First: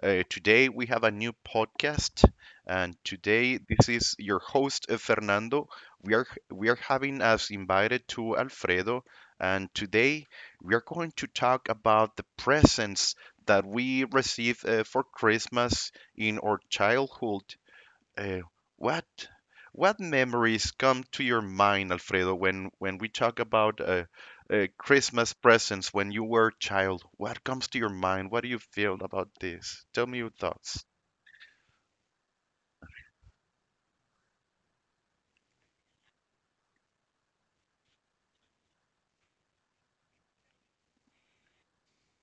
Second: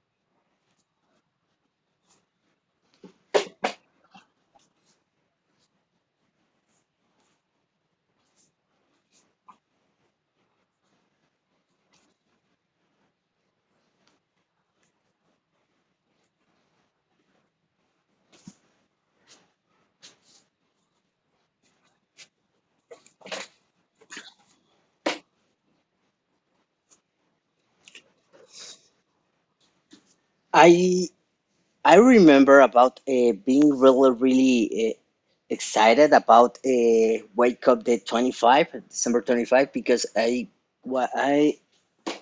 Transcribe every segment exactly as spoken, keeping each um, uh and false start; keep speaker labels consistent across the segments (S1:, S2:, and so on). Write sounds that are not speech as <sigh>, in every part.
S1: Uh, today we have a new podcast, and today this is your host uh, Fernando. We are we are having us invited to Alfredo, and today we are going to talk about the presents that we receive uh, for Christmas in our childhood. Uh, what what memories come to your mind, Alfredo, when when we talk about uh, uh, Christmas presents when you were a child? What comes to your mind? What do you feel about this? Tell me your thoughts.
S2: I I remember about uh, being really really uh, excited about uh, Wake Up the twenty-five, December twenty-fifth, because I wa I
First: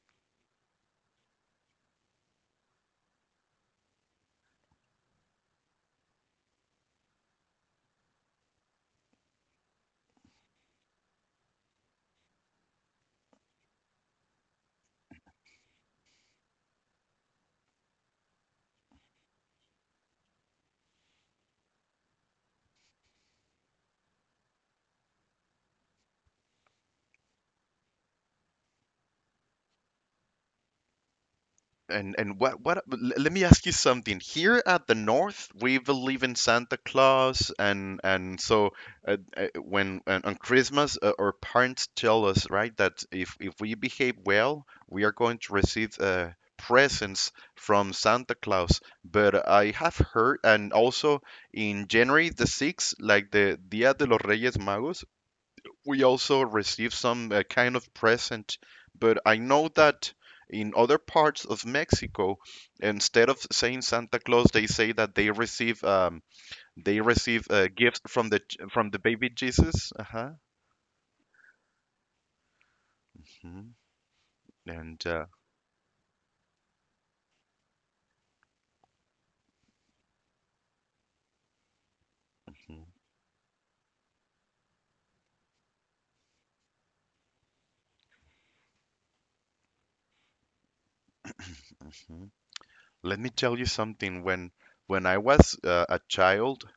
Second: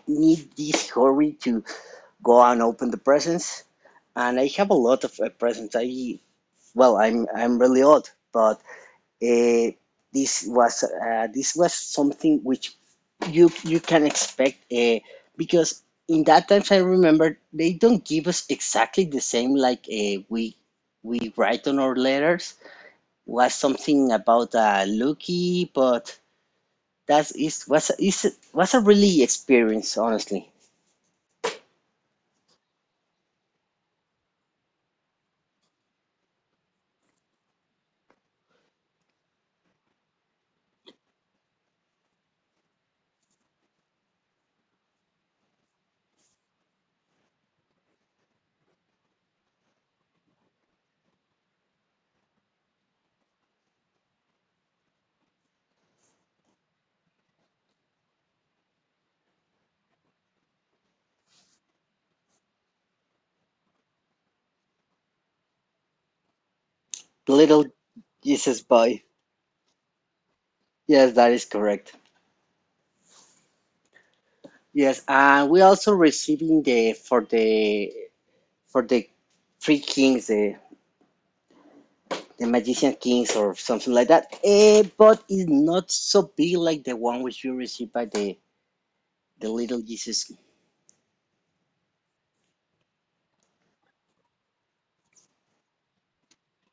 S2: need this hurry to go and open the presents, and I have a lot of uh, presents. I, well, I'm I'm really old, but Eh, this was uh, this was something which you you can expect uh, because in that times I remember they don't give us exactly the same like uh, we we write on our letters was something about uh, Lucky, but that is was is was a really experience honestly.
S1: And and what what l- Let me ask you something. Here at the North, we believe in Santa Claus, and and so uh, uh, when on on Christmas, uh, our parents tell us, right, that if if we behave well, we are going to receive uh, presents from Santa Claus. But I have heard, and also in January the sixth, like the Dia de los Reyes Magos, we also received some uh, kind of present, but I know that in other parts of Mexico, instead of saying Santa Claus, they say that they receive um, they
S2: The
S1: receive uh,
S2: little
S1: gifts from the
S2: Jesus
S1: from the
S2: boy.
S1: baby Jesus. Uh-huh.
S2: Yes, that is correct.
S1: Mhm. And
S2: Yes,
S1: uh,
S2: and we also receiving the for the for the three kings. Eh, the
S1: Mhm.
S2: Magician Kings or something like that. Eh, but it's not so big like the one which you received by the the Little Jesus.
S1: Mhm. Let me tell you something. When when I was uh, a child,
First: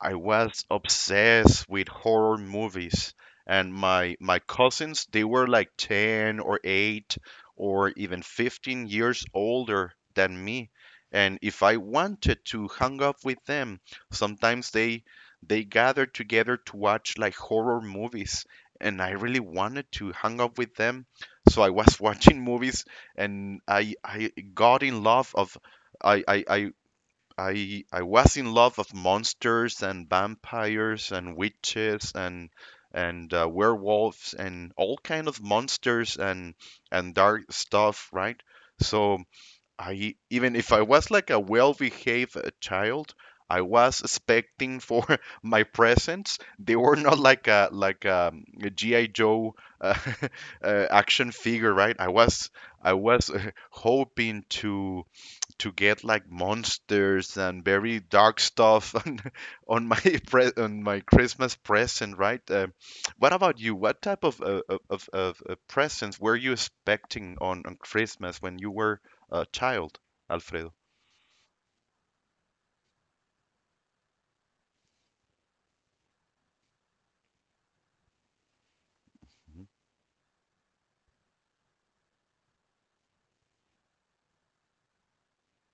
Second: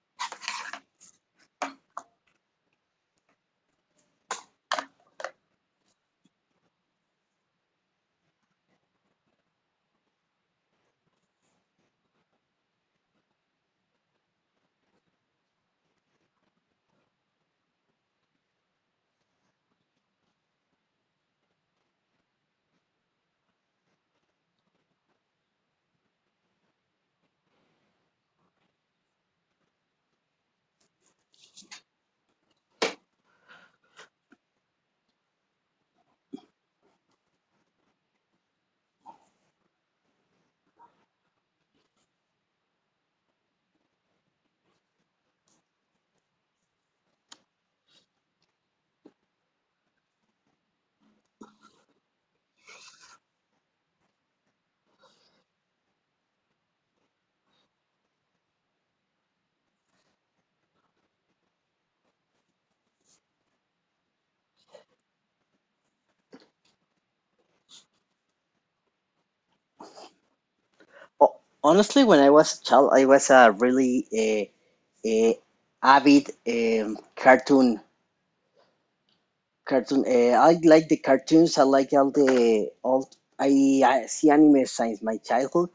S1: I was obsessed with horror movies, and my my cousins they were like ten or eight or even fifteen years older than me. And if I wanted to hang up with them, sometimes they they gathered together to watch like horror movies, and I really wanted to hang up with them. So I was <laughs> watching movies, and I I got in love of I I, I I I was in love of monsters and vampires and witches and and uh, werewolves and all kind of monsters and and dark stuff, right? So I even if I was like a well-behaved uh, child, I was expecting for <laughs> my presents. They were not like a like um, a, G I. Joe uh, <laughs> uh, action figure, right? I was I was <laughs> uh, hoping to to get like monsters and very dark stuff <laughs> on on my pre- on my Christmas present, right? Um, what about you? What type of uh, of of of, uh, presents were you expecting on on Christmas when you were a child, Alfredo?
S2: Oh, honestly, when I was a child, I was a really eh, eh, avid um, cartoon
S1: Mhm.
S2: cartoon. Eh, I like the cartoons. I like all the all. I, I see anime since my childhood,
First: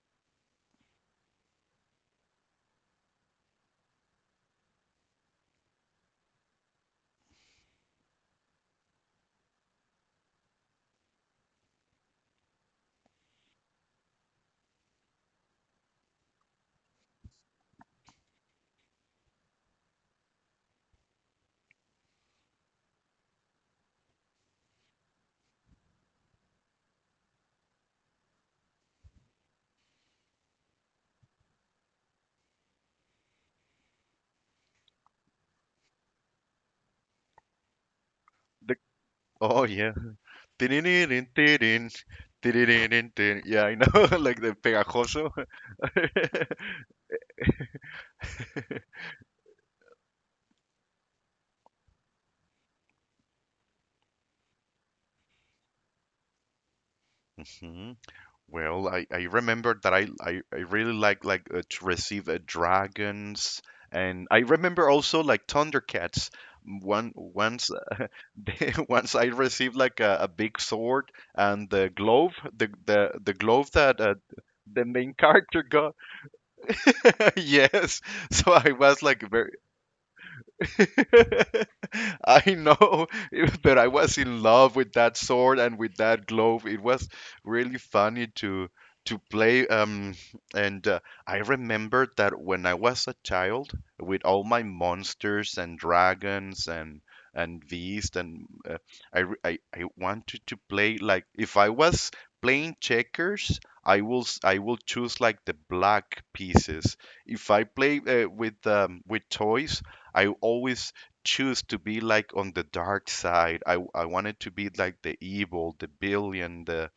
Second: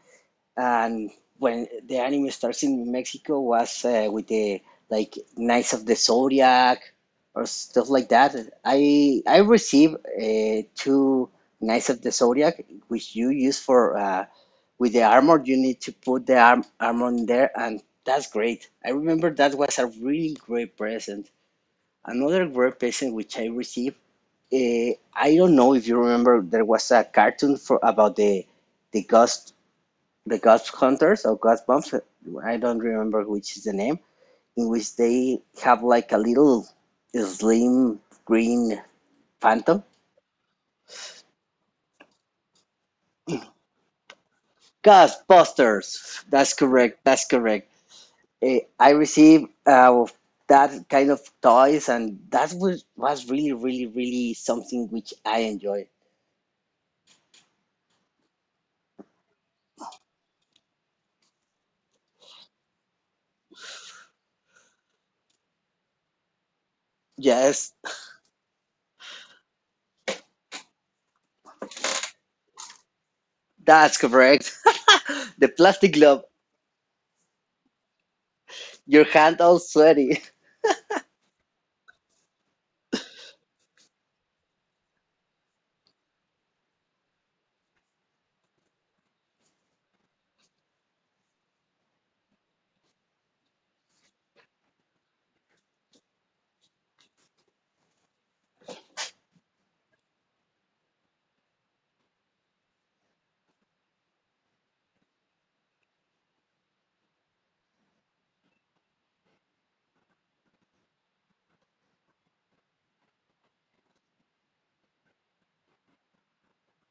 S2: and when the anime starts in Mexico was uh, with the like Knights of the Zodiac or stuff like that. I I received uh, two Knights of the Zodiac, which you use for uh, with the armor. You need to put the arm, armor in there, and that's great. I remember that was a really great present. Another great present which I received. Uh, I don't know if you remember there was a cartoon for about the the ghost the Ghost Hunters or Ghost Bumps, I don't remember which is the name, in which they have like a little slim
S1: The,
S2: green
S1: oh
S2: phantom.
S1: yeah, Tiririn, tiririn, tiririn, tirin. Yeah, I know, <laughs> like the pegajoso.
S2: Ghostbusters. That's
S1: <laughs>
S2: correct. That's correct. Eh, I received uh, that kind of toys, and that was was really, really, really something which I enjoy.
S1: Well, I, I remember that I, I, I really like like uh, to receive uh, dragons, and I remember also like Thundercats. One Once
S2: Yes,
S1: uh, <laughs> once I received like a, a big sword and the glove, the the, the glove that
S2: that's
S1: uh,
S2: correct.
S1: the main
S2: <laughs> The
S1: character got.
S2: plastic glove,
S1: <laughs> Yes, so I was
S2: your
S1: like
S2: hand
S1: very
S2: all sweaty.
S1: <laughs> I know, <laughs> but I was in love with that sword and with that glove. It was really funny to to play. Um, and uh, I remember that when I was a child, with all my monsters and dragons and and beasts, and uh, I, re- I I wanted to play like if I was playing checkers. I will s- I will choose like the black pieces. If I play uh, with um, with toys, I always choose to be like on the dark side. I I wanted to be like the evil, the billion, the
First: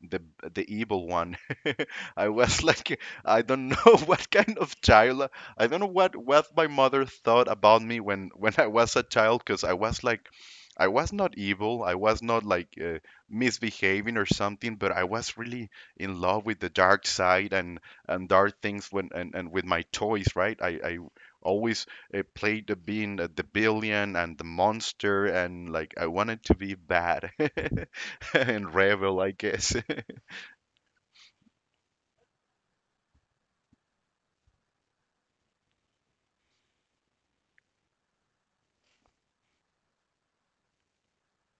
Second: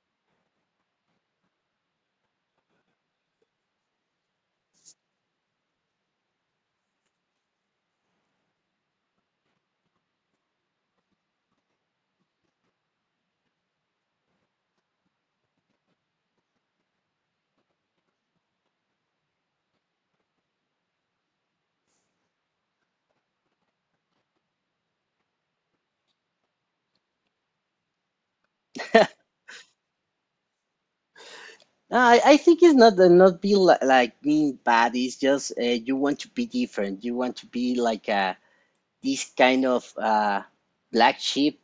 S1: the the evil one. <laughs> I was like, I don't know <laughs> what kind of child. I don't know what what my mother thought about me when <laughs> when I was a child, because I was like, I was not evil. I was not like uh, misbehaving or something, but I was really in love with the dark side and and dark things when and, and with my toys, right? I I always uh, played the being uh, the billion and the monster and like I wanted to be bad. <laughs> And
S2: <laughs>
S1: rebel, I guess. <laughs>
S2: No, I, I think it's not the not be li like being bad. It's just uh, you want to be different. You want to be like uh, this kind of uh, black sheep,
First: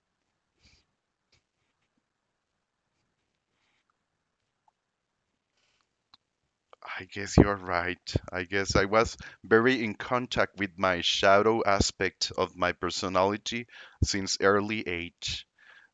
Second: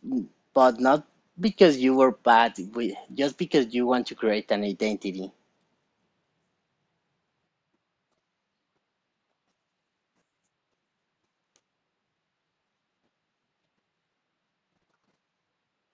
S2: but not because you were bad, we- just because you want to create an identity.
S1: I guess you're right. I guess I was very in contact with my shadow aspect of my personality since early age.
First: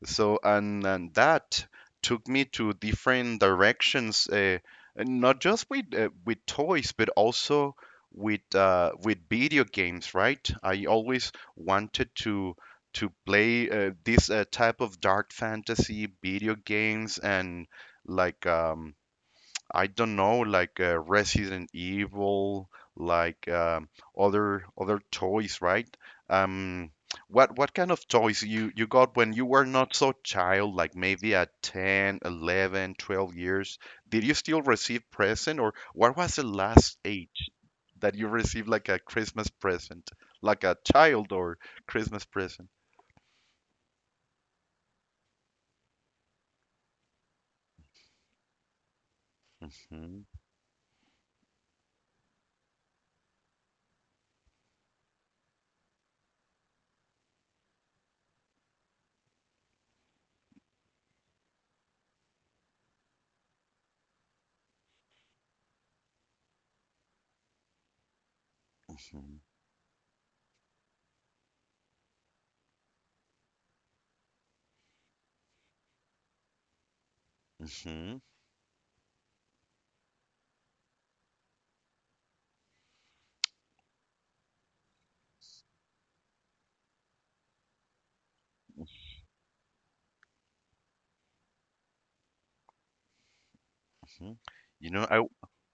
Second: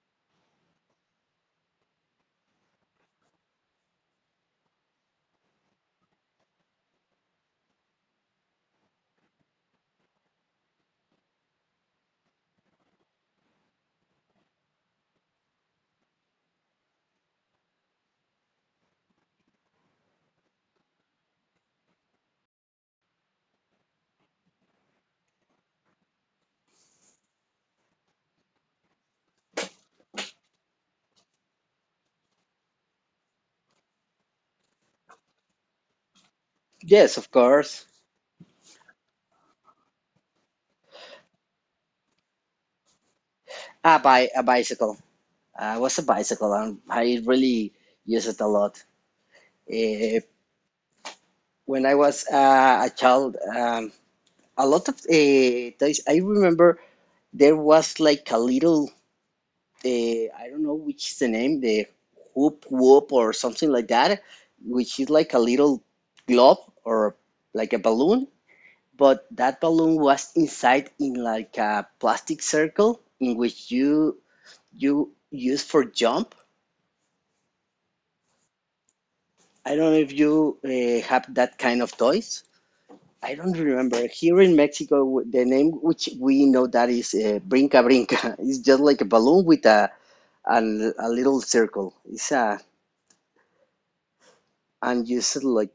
S1: So, and, and that took me to different directions, uh, and not just with uh, with toys, but also with uh, with video games, right? I always wanted to to play uh, this uh, type of dark fantasy video games and like um I don't know, like uh, Resident Evil, like um, other other toys, right? Um, what what kind of toys you you got when you were not so child, like maybe at ten, eleven, twelve years? Did you still receive present, or what was the last
S2: Yes, of
S1: age
S2: course.
S1: that you received like a Christmas present, like a child or Christmas present?
S2: Ah, by a bicycle. I was a bicycle, and I really use it a lot. Uh,
S1: Mhm.
S2: when I was uh, a child, um, a lot of uh, toys. I remember there was like a little, the I don't know which is the name, the whoop whoop or something like that, which is like a little globe or like a balloon. But
S1: Mhm.
S2: that balloon was inside in like a plastic circle in which you you use for jump.
S1: Mhm.
S2: I don't know if you uh, have that kind of toys. I don't remember. Here in Mexico, the name which we know that is uh, brinca brinca. <laughs> It's just like a balloon with a a, a little circle. It's a,
S1: Mhm. You know,
S2: and you
S1: I
S2: said like.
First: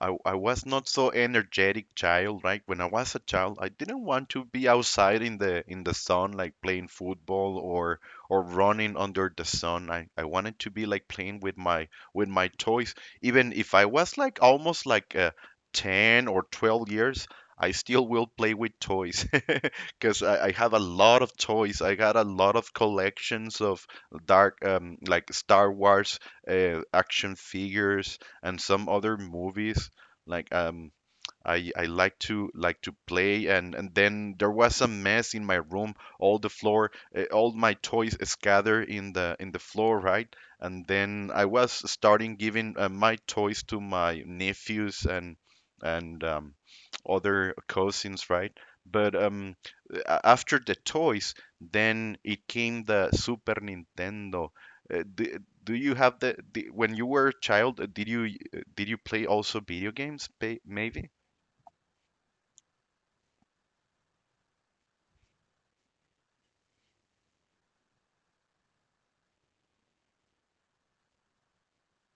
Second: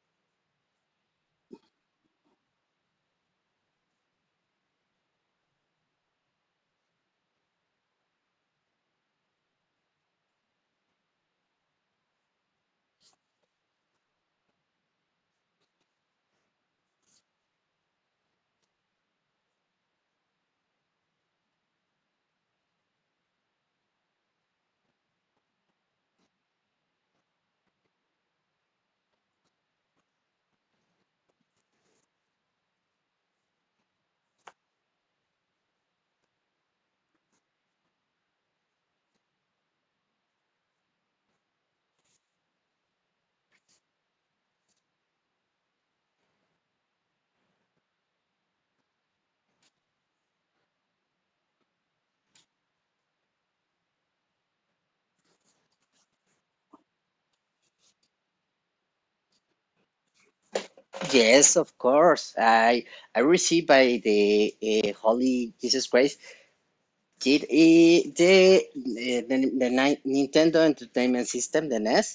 S1: I, I was not so energetic child, right? When I was a child, I didn't want to be outside in the in the sun, like playing football or or running under the sun. I, I wanted to be like playing with my with my toys. Even if I was like almost like uh, ten or twelve years, I still will play with toys <laughs> because I, I have a lot of toys. I got a lot of collections of dark um, like Star Wars uh, action figures and some other movies like um I, I like to like to play and, and then there was a mess in my room all the floor uh, all my toys scattered in the in the floor, right? And then I was starting giving uh, my toys to my nephews and and um, other cousins, right? but um, a- After the toys then it came the Super Nintendo. Uh, do, do you have the, the when you were a child uh, did you uh, did you play also video games ba- maybe
S2: Yes, of course. I I received by the uh, Holy Jesus Christ did uh, the, uh, the the Ni- Nintendo Entertainment System, the N E S,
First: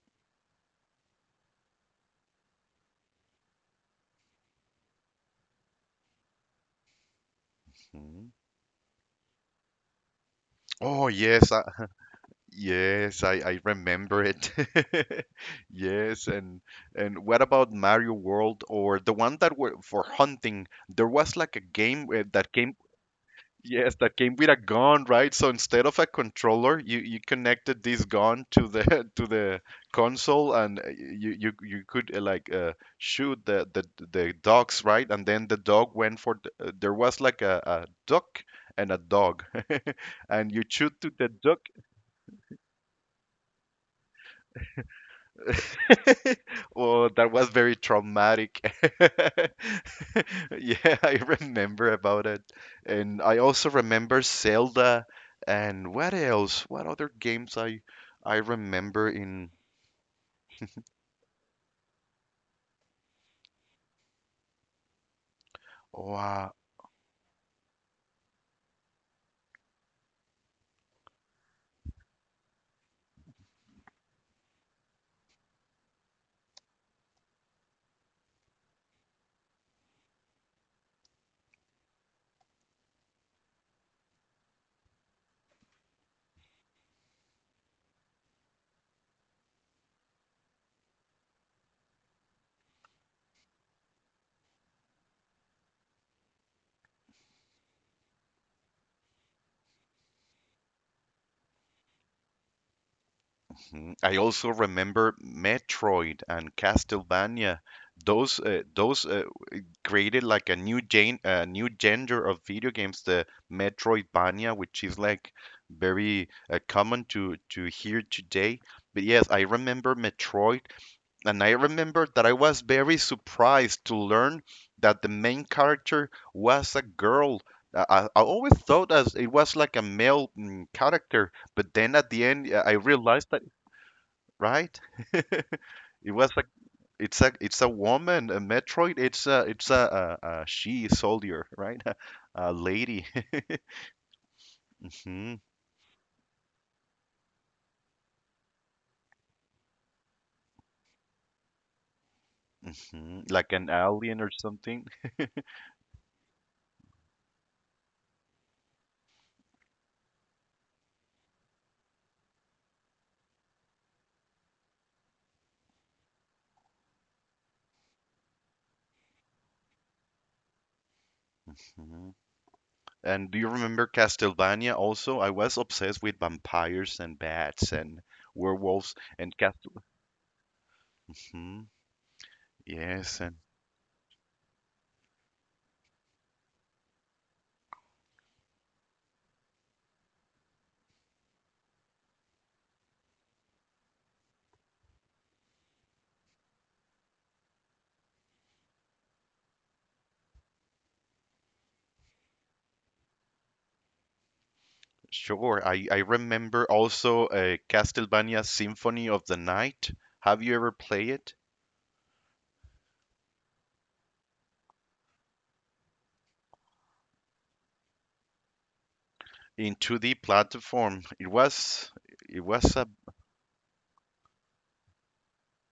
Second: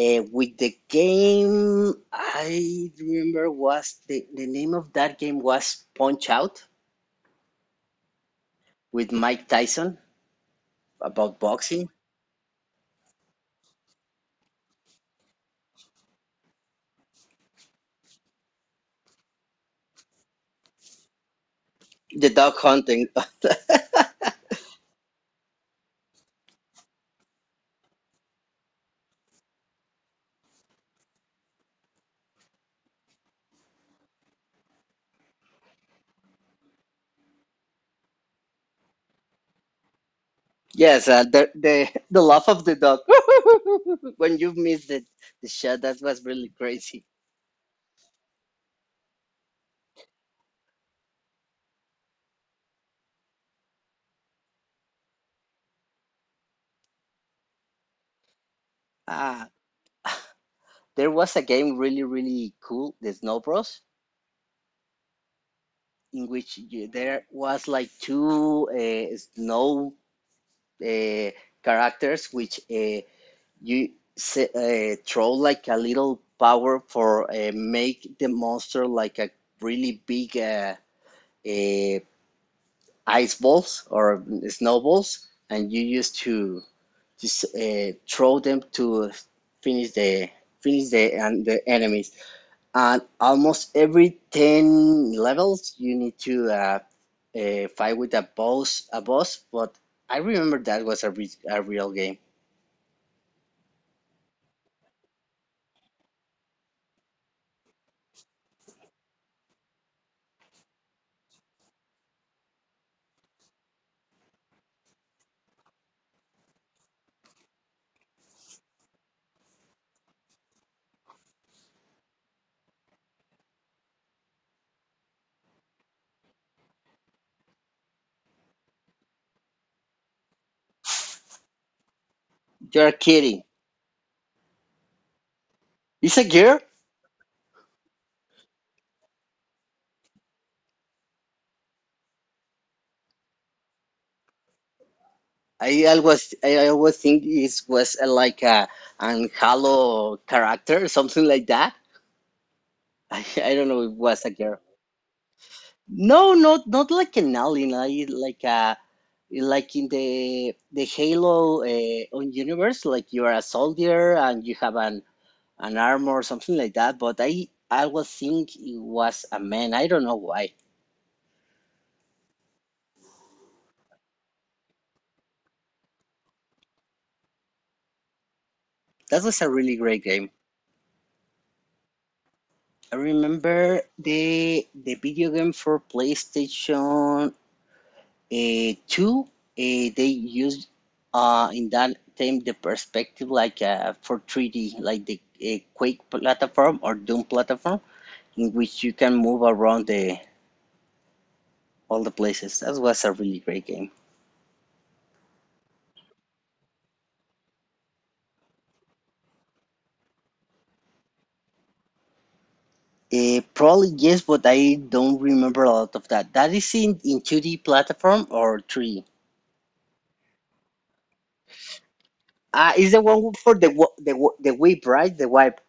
S2: uh, with the game. I remember was the, the name of that game was Punch Out
S1: Mhm.
S2: with Mike Tyson
S1: Oh
S2: about
S1: yes, I,
S2: boxing,
S1: yes, I, I remember it. <laughs> Yes, and and what about Mario World or the one that were for hunting? There was like a game uh,
S2: the
S1: that
S2: dog
S1: came.
S2: hunting.
S1: Yes, that came with a gun, right? So instead of a controller, you, you connected this gun to the <laughs> to the console, and uh, you you, you could uh, like uh, shoot the, the the dogs, right? And then the dog went for the, uh, there was like a, a duck and a dog, <laughs> and you
S2: <laughs>
S1: shoot
S2: yes,
S1: to
S2: uh,
S1: the
S2: the
S1: duck,
S2: the the laugh of the dog <laughs> when you missed the, the shot. That was
S1: <laughs>
S2: really crazy.
S1: Oh, that was very traumatic. <laughs> Yeah, I remember about it. And I also remember Zelda and what else? What other games I I remember
S2: Ah,
S1: in
S2: There was a game really, really cool, the Snow Bros,
S1: oh,
S2: in
S1: uh,
S2: which you, there was like two uh, snow uh, characters which uh, you se- uh, throw like a little power for uh, make the monster like a really big uh, uh, ice balls or snowballs, and you used to just uh, throw them to finish the finish the and the enemies. And almost every ten levels you need to uh, uh, fight with a boss a boss but I remember that was a, re- a real game.
S1: hmm, I also remember Metroid and Castlevania. Those uh, those uh, created like a new gen a new genre of video games, the Metroidvania, which is like very uh, common to to hear today. But yes, I remember Metroid, and I remember that I was very surprised to learn that the main character was a girl. I, I I always thought as it was like a male mm, character, but then at the end, uh, I
S2: You're
S1: realized
S2: kidding.
S1: that, right? <laughs> It
S2: It's a
S1: was a
S2: girl.
S1: it's a it's a woman, a Metroid. It's a it's a, a, a she soldier, right? <laughs> A lady, <laughs> Mhm.
S2: I always i always think it was uh, like a an halo character or something like that. <laughs>
S1: Mhm.
S2: I,
S1: Like
S2: I don't
S1: an
S2: know if it
S1: alien
S2: was
S1: or
S2: a girl.
S1: something.
S2: No, not not like an alien like like a like in the the Halo uh, on universe, like you are a soldier and you have an an armor or something like that. But I I was think it was a man. I don't know why.
S1: Mhm. And do you remember Castlevania? Also, I was obsessed with vampires and bats and werewolves
S2: That
S1: and
S2: was a really
S1: Castle.
S2: great game.
S1: Mhm.
S2: I
S1: Yes, and
S2: remember the the video game for PlayStation uh, Two. Uh, they used uh, in that time the perspective like uh, for three D, like the uh, Quake platform or Doom platform, in which you can move around the all the places. That was a really great game.
S1: sure. I I remember also uh, Castlevania Symphony of the Night. Have you ever played it
S2: Uh, probably yes, but I don't remember a lot of that. That is in in two D platform or three D.
S1: in two D platform? It was it was
S2: Ah,
S1: a
S2: is the one for the wa- the wa- the whip, right? The wipe.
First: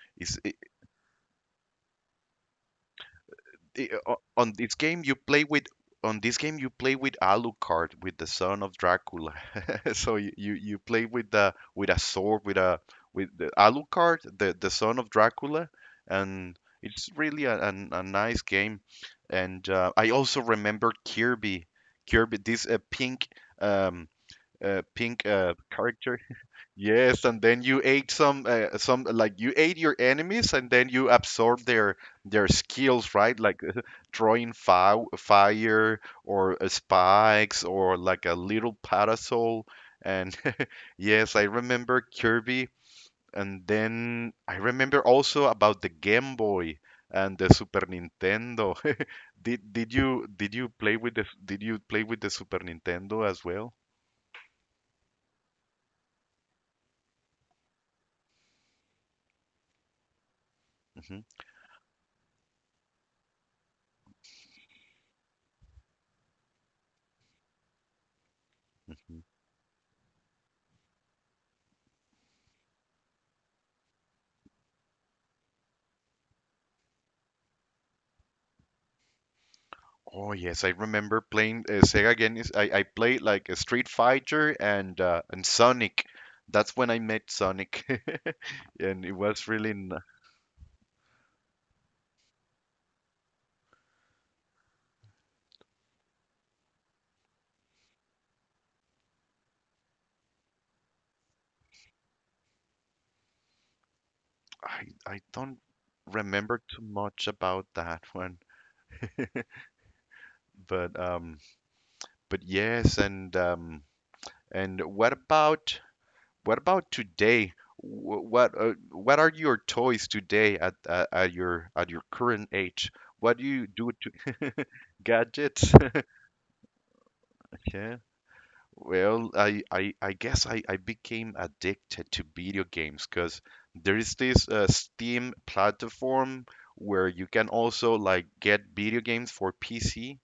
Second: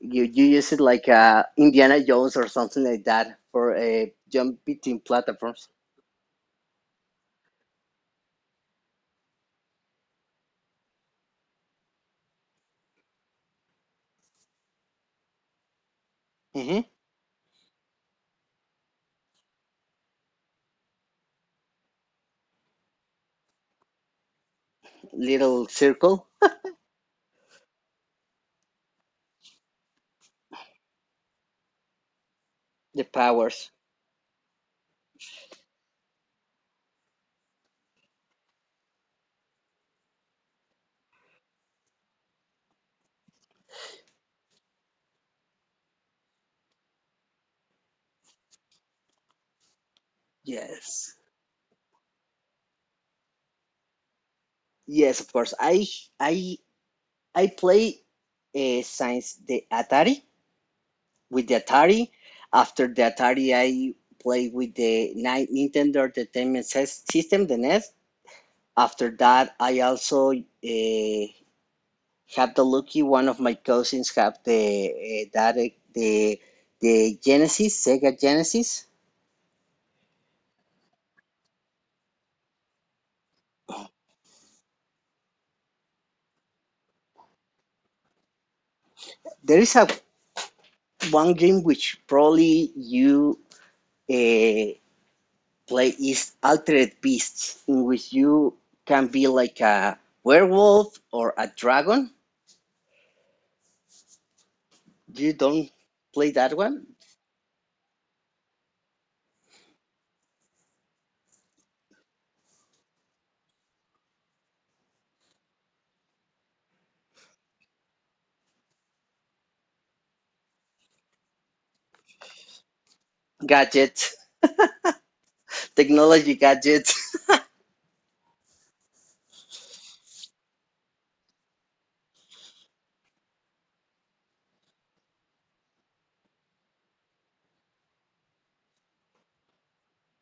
S2: You
S1: is
S2: you use it like uh Indiana Jones or something like that for
S1: I-
S2: a
S1: o- on
S2: jump
S1: this
S2: between
S1: game you play with
S2: platforms.
S1: on this game you play with Alucard, with the son of Dracula. <laughs> So you, you you play with the with a sword, with a with the Alucard, the the son of Dracula, and
S2: Hmm.
S1: it's really a, a, a nice game. And uh, I also remember Kirby, Kirby, this uh, pink um uh, pink uh,
S2: Little
S1: character.
S2: circle,
S1: Yes, and then you ate some uh, some like you ate your enemies and then you absorb their their
S2: the
S1: skills, right? Like
S2: powers.
S1: <laughs> throwing fi fire or uh, spikes or like a little parasol. And <laughs> yes, I remember Kirby. And then I remember also about the Game Boy and the Super Nintendo. <laughs> Did did you did you play with
S2: Yes.
S1: the did you play with the Super Nintendo as well?
S2: Yes, of course. I I I play uh, since the Atari, with the Atari. After the Atari, I played with the Nintendo Entertainment System, the N E S. After
S1: Hmm.
S2: that, I also uh, had the lucky one of my cousins have the uh, that uh, the the Genesis, Sega Genesis.
S1: Oh yes, I remember playing uh, Sega Genesis. I, I played like a Street Fighter and uh, and Sonic. That's when I met Sonic, <laughs> and it was
S2: There
S1: really.
S2: is a
S1: N-
S2: one game which probably you uh, play is Altered Beasts, in which you can be like a werewolf or a dragon.
S1: I I
S2: You
S1: don't
S2: don't play that
S1: remember too
S2: one?
S1: much about that one, but um, but yes, and um, and what about what about today? Wh- What uh, what are your toys today at, at at your at your current age? What do you do to
S2: Gadgets,
S1: <laughs> gadgets?
S2: technology gadgets. <laughs>
S1: <laughs> Well, I, I, I guess I, I became addicted to video games because there is this uh, Steam platform where you can also like get video games for P C,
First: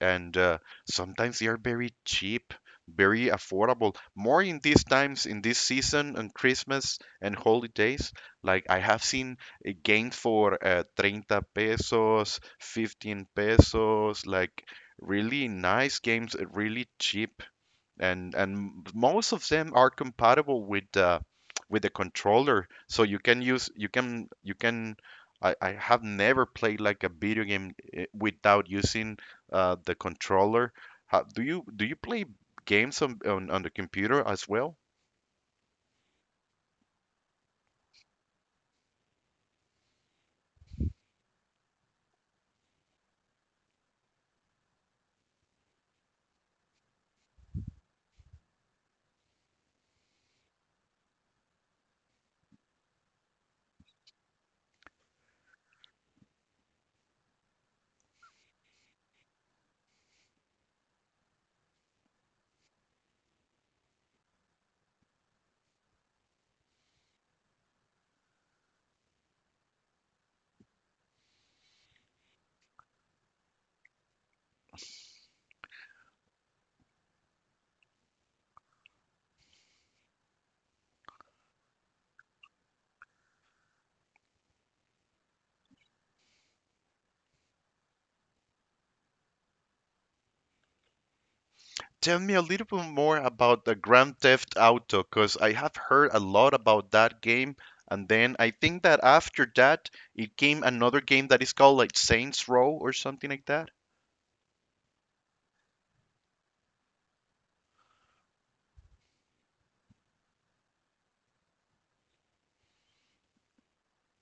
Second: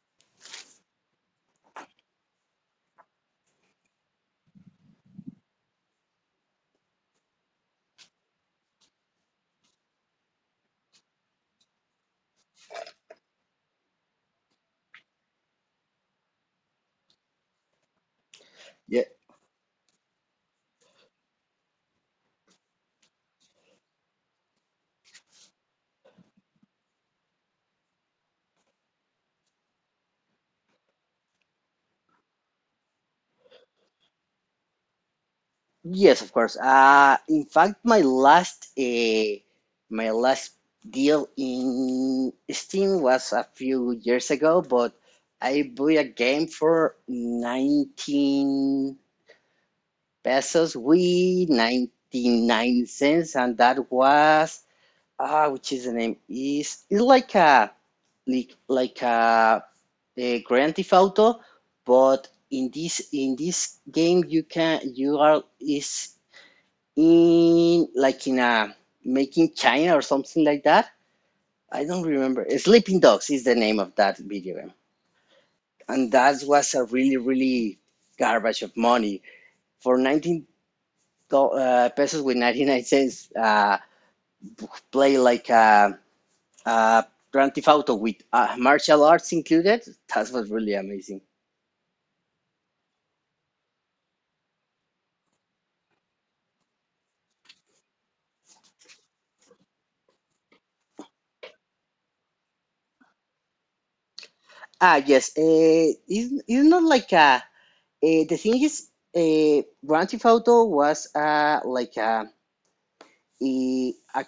S1: and uh, sometimes they are very cheap, very affordable. More in these times, in this season, on Christmas and holidays. Like I have seen uh, games for uh, thirty pesos, fifteen pesos, like really nice games, uh, really cheap and and
S2: Yeah.
S1: most of them are compatible with the with the controller, so you can use you can you can I, I have never played like a video game eh, without using uh, the controller. How, do you do you play games on, on on the computer as well?
S2: Yes, of course. Uh, in fact, my last uh, my last deal in Steam was a few years ago, but I bought a game for nineteen pesos with ninety-nine cents, and that was ah, which is the name is it's like a like like a, a Grand Theft Auto, but in this in this game you can you are is in like in a making China or something like that. I don't remember. Sleeping Dogs is the name of that video game, and that was a really really garbage of money for nineteen do- uh, pesos with ninety nine cents. Uh, play like a Uh, Grand Theft Auto with uh, martial arts included. That was really amazing.
S1: Tell me a little bit more about the Grand Theft Auto, because I have heard a lot about that game, and then I think that after that it came another game that is called like Saints Row or something like that.
S2: Ah, yes. Uh, it's, it's not like a. Uh, the thing is, uh, Grand Theft Auto was uh, like a, a, a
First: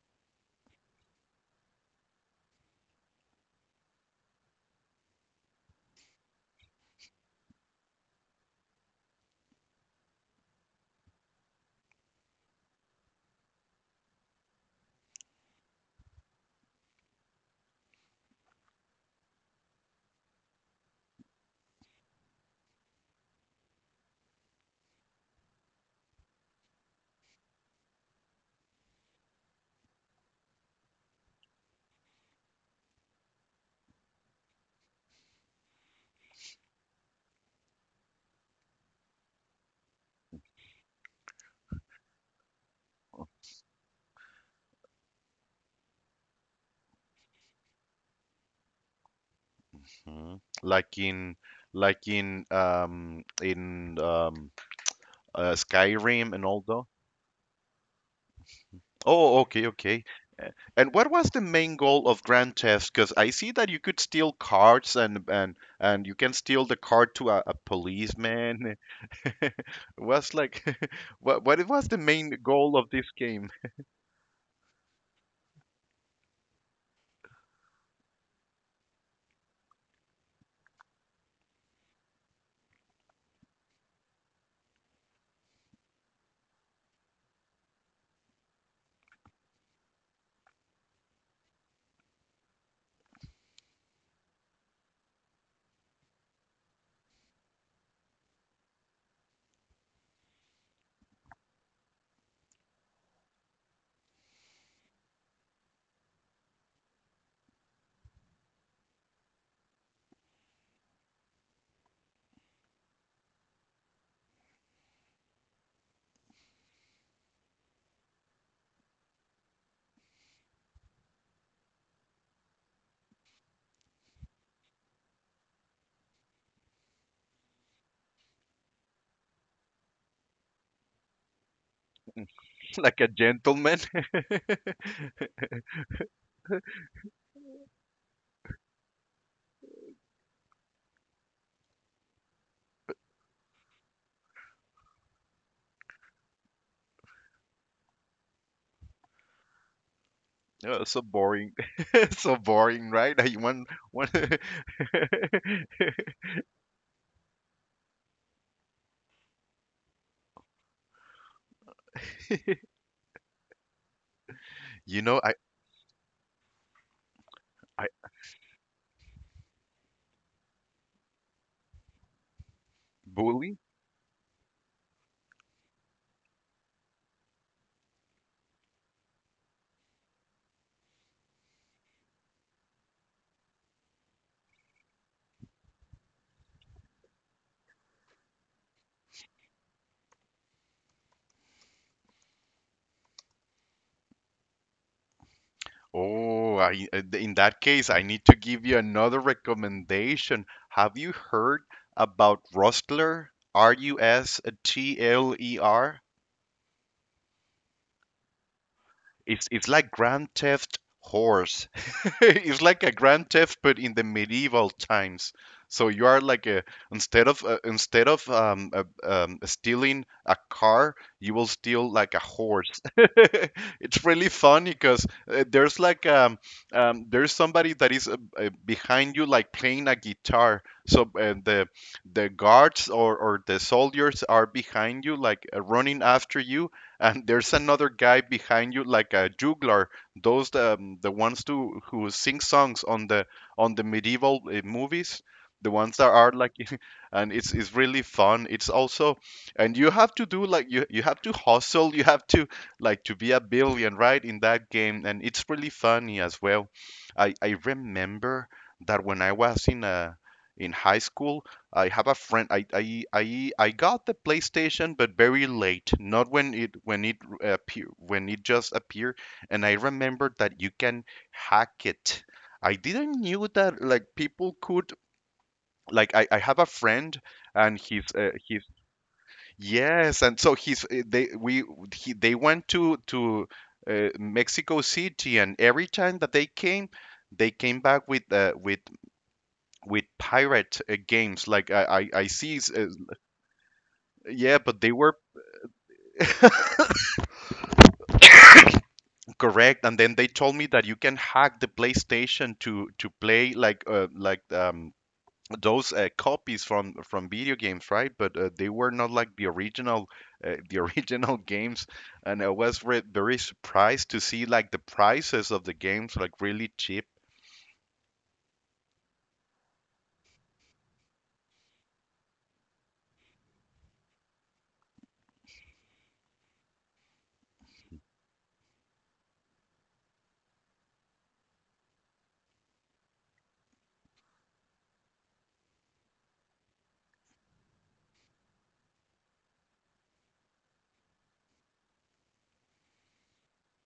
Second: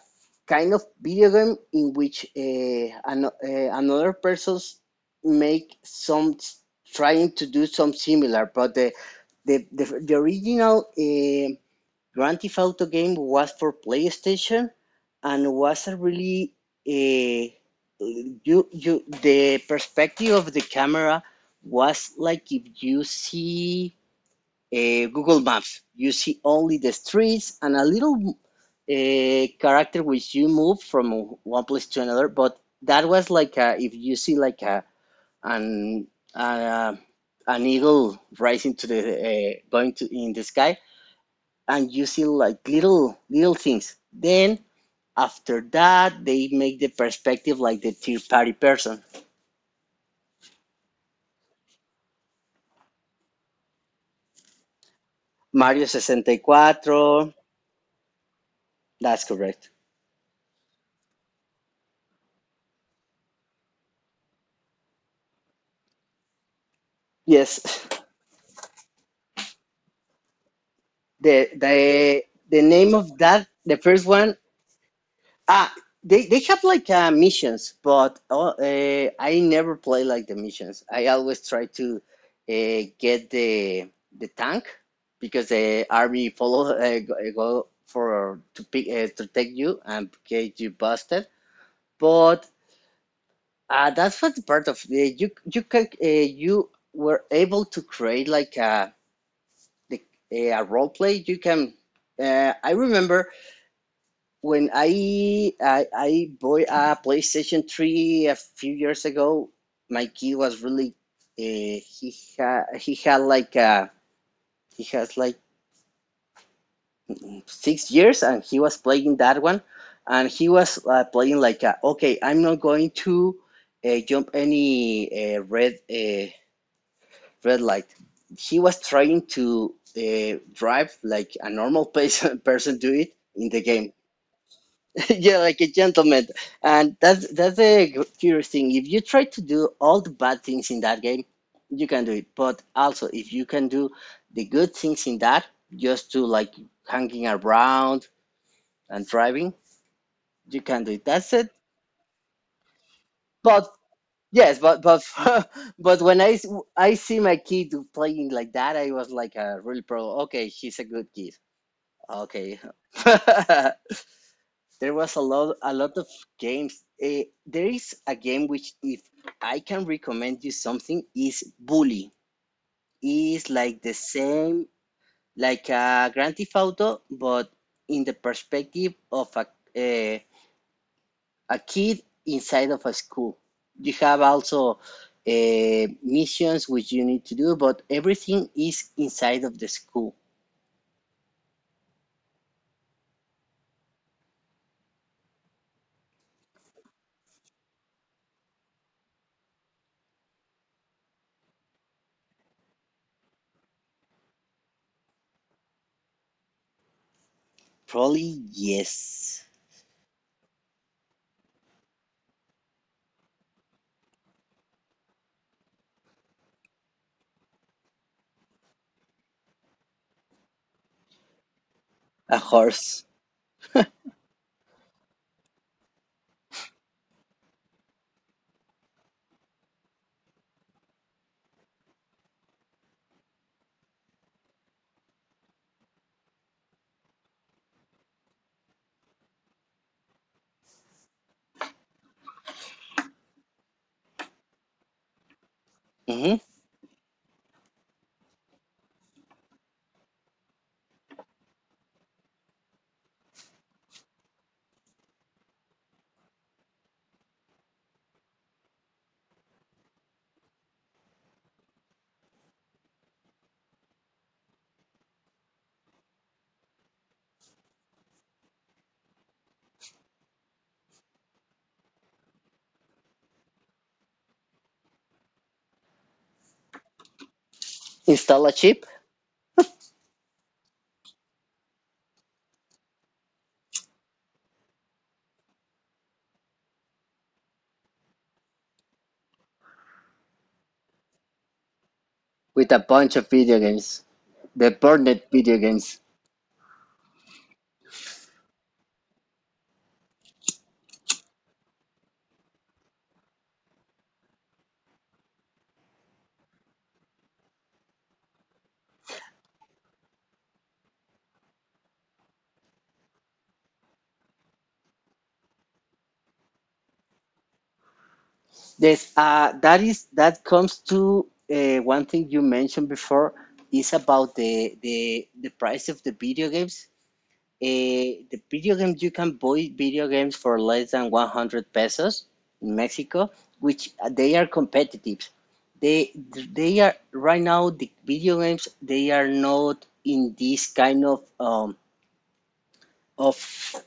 S2: kind of video game in which uh, an, uh, another person's make some trying to do some similar, but the the the, the original. Uh, Grand Theft Auto game was for PlayStation and was a really uh, you you the perspective of the camera was like if you see uh, Google Maps, you see only the streets and a little uh, character which you move from one place to another. But that was like a, if you see like a an uh, an eagle rising to the uh, going to in the sky, and using like little little things. Then after that, they make the perspective like the third party person.
S1: Mhm. Like in like in um in um uh,
S2: Mario
S1: Skyrim and all that.
S2: sixty-four. That's
S1: Oh, okay,
S2: correct.
S1: okay. And what was the main goal of Grand Theft? Because I see that you could steal cards and and and you can steal the card to a, a
S2: Yes. <laughs>
S1: policeman. <laughs> Was like <laughs> what
S2: The
S1: what was the
S2: the
S1: main
S2: the
S1: goal of
S2: name
S1: this
S2: of
S1: game?
S2: that the first one. Ah, they they have like uh, missions, but uh, uh, I never play like the missions. I always try to uh, get the the tank because the army follow uh, go uh, go for to pick uh, to take you and get you busted. But uh, that's what the part of uh, you you can uh, you were able to create like a the, uh, a role play. You can uh, I remember when I I, I bought a PlayStation Three a few years ago, my kid was really uh, he had he had like a, he has like six years and he was playing that one, and he was uh, playing like a, okay, I'm not going to uh, jump any uh, red uh, red light. He was trying to uh, drive like a normal <laughs> person
S1: <laughs>
S2: person do
S1: Like a
S2: it in the
S1: gentleman?
S2: game.
S1: <laughs>
S2: <laughs> yeah, like a gentleman. And that's that's the curious thing. If you try to do all the bad things in that game, you can do it. But also, if you can do the good things in that, just to like hanging around and driving, you can
S1: Oh,
S2: do
S1: so
S2: it. That's it.
S1: boring. <laughs> So boring, right? <laughs> I want
S2: But
S1: one. <laughs>
S2: yes, but but <laughs> but when I s- I see my kid playing like that, I was like a really pro. Okay, he's a good kid. Okay. <laughs> There
S1: you
S2: was
S1: know,
S2: a
S1: I
S2: lot, a lot of games. Eh, there
S1: I
S2: is a game which, if I can recommend you something, is Bully. Is
S1: bully.
S2: like the same, like a Grand Theft Auto, but in the perspective of a eh, a kid inside of a school. You have also uh, missions which you need to do, but everything is inside of the school.
S1: Oh, I, uh, th- in that case, I need to give you another recommendation. Have you heard about Rustler? R U S T L E R?
S2: Probably yes,
S1: It's it's like Grand Theft Horse. <laughs> It's like a Grand Theft, but in the medieval times. So you are like a instead of uh, instead of um, uh, um, stealing a car, you will steal like a
S2: a
S1: horse. <laughs>
S2: horse.
S1: It's really funny because uh, there's like um, um, there's somebody that is uh, uh, behind you like playing a guitar. So uh, the the guards or, or the soldiers are behind you like uh, running after you, and there's another guy behind you like a juggler, those um, the ones to who sing songs on the on the medieval uh, movies, the ones that are
S2: Hmm.
S1: like <laughs> and it's it's really fun, it's also and you have to do like you you have to hustle, you have to like to be a billion right in that game, and it's really funny as well. I i remember that when I was in a in high school, I have a friend. I I I, I got the PlayStation, but very late. Not when it when it appear, when it just appeared. And I remembered that you can hack it. I didn't knew that like people could like I, I have a friend, and he's uh,
S2: Install a
S1: he's
S2: chip,
S1: yes, and so he's uh, they we he, they went to to uh, Mexico City, and every time that they came, they came back with uh, with with pirate uh, games like I, I, I see s-
S2: with a
S1: uh,
S2: bunch of video games,
S1: Yeah,
S2: the
S1: but they were
S2: Burnet video games.
S1: correct, and then they told me that you can hack the PlayStation to to play like uh, like um those uh, copies from from video games, right? But uh, they were not like the original uh, the <laughs> original games, and I was re very surprised to see like the prices of the games like really cheap.
S2: This uh, that is that comes to uh, One thing you mentioned before is about the the the price of the video games. Uh, the video games, you can buy video games for less than one hundred pesos in Mexico, which uh, they are competitive. They they are right now, the video games, they are not in this kind of um, of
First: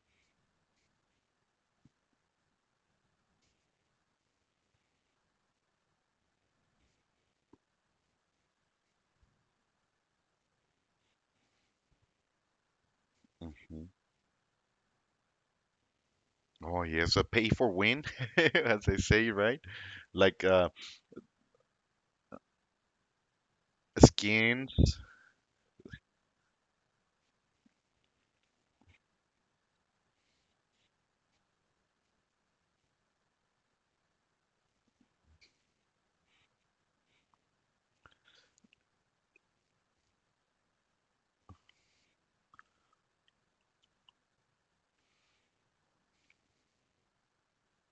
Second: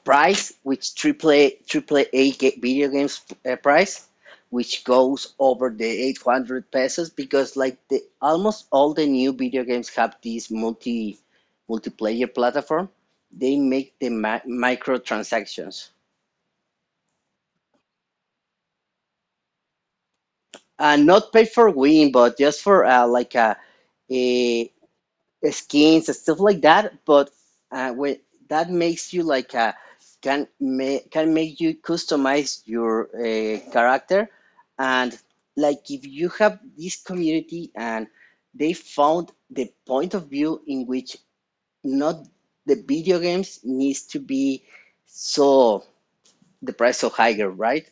S2: price, which triple A, triple A video games uh, price, which goes over the eight hundred pesos, because like the almost all the new video games have this multi multiplayer platform. They
S1: Hmm.
S2: make the mi- microtransactions,
S1: Oh yes, a pay for win, <laughs> as they say, right? Like uh,
S2: and uh, not pay for win, but just for uh, like a, a
S1: skins.
S2: skins and stuff like that. But uh, with, that makes you like a, can ma- can make you customize your uh, character. And like, if you have this community and they found the point of view in which, not, the video games needs to be so, the price so higher, right?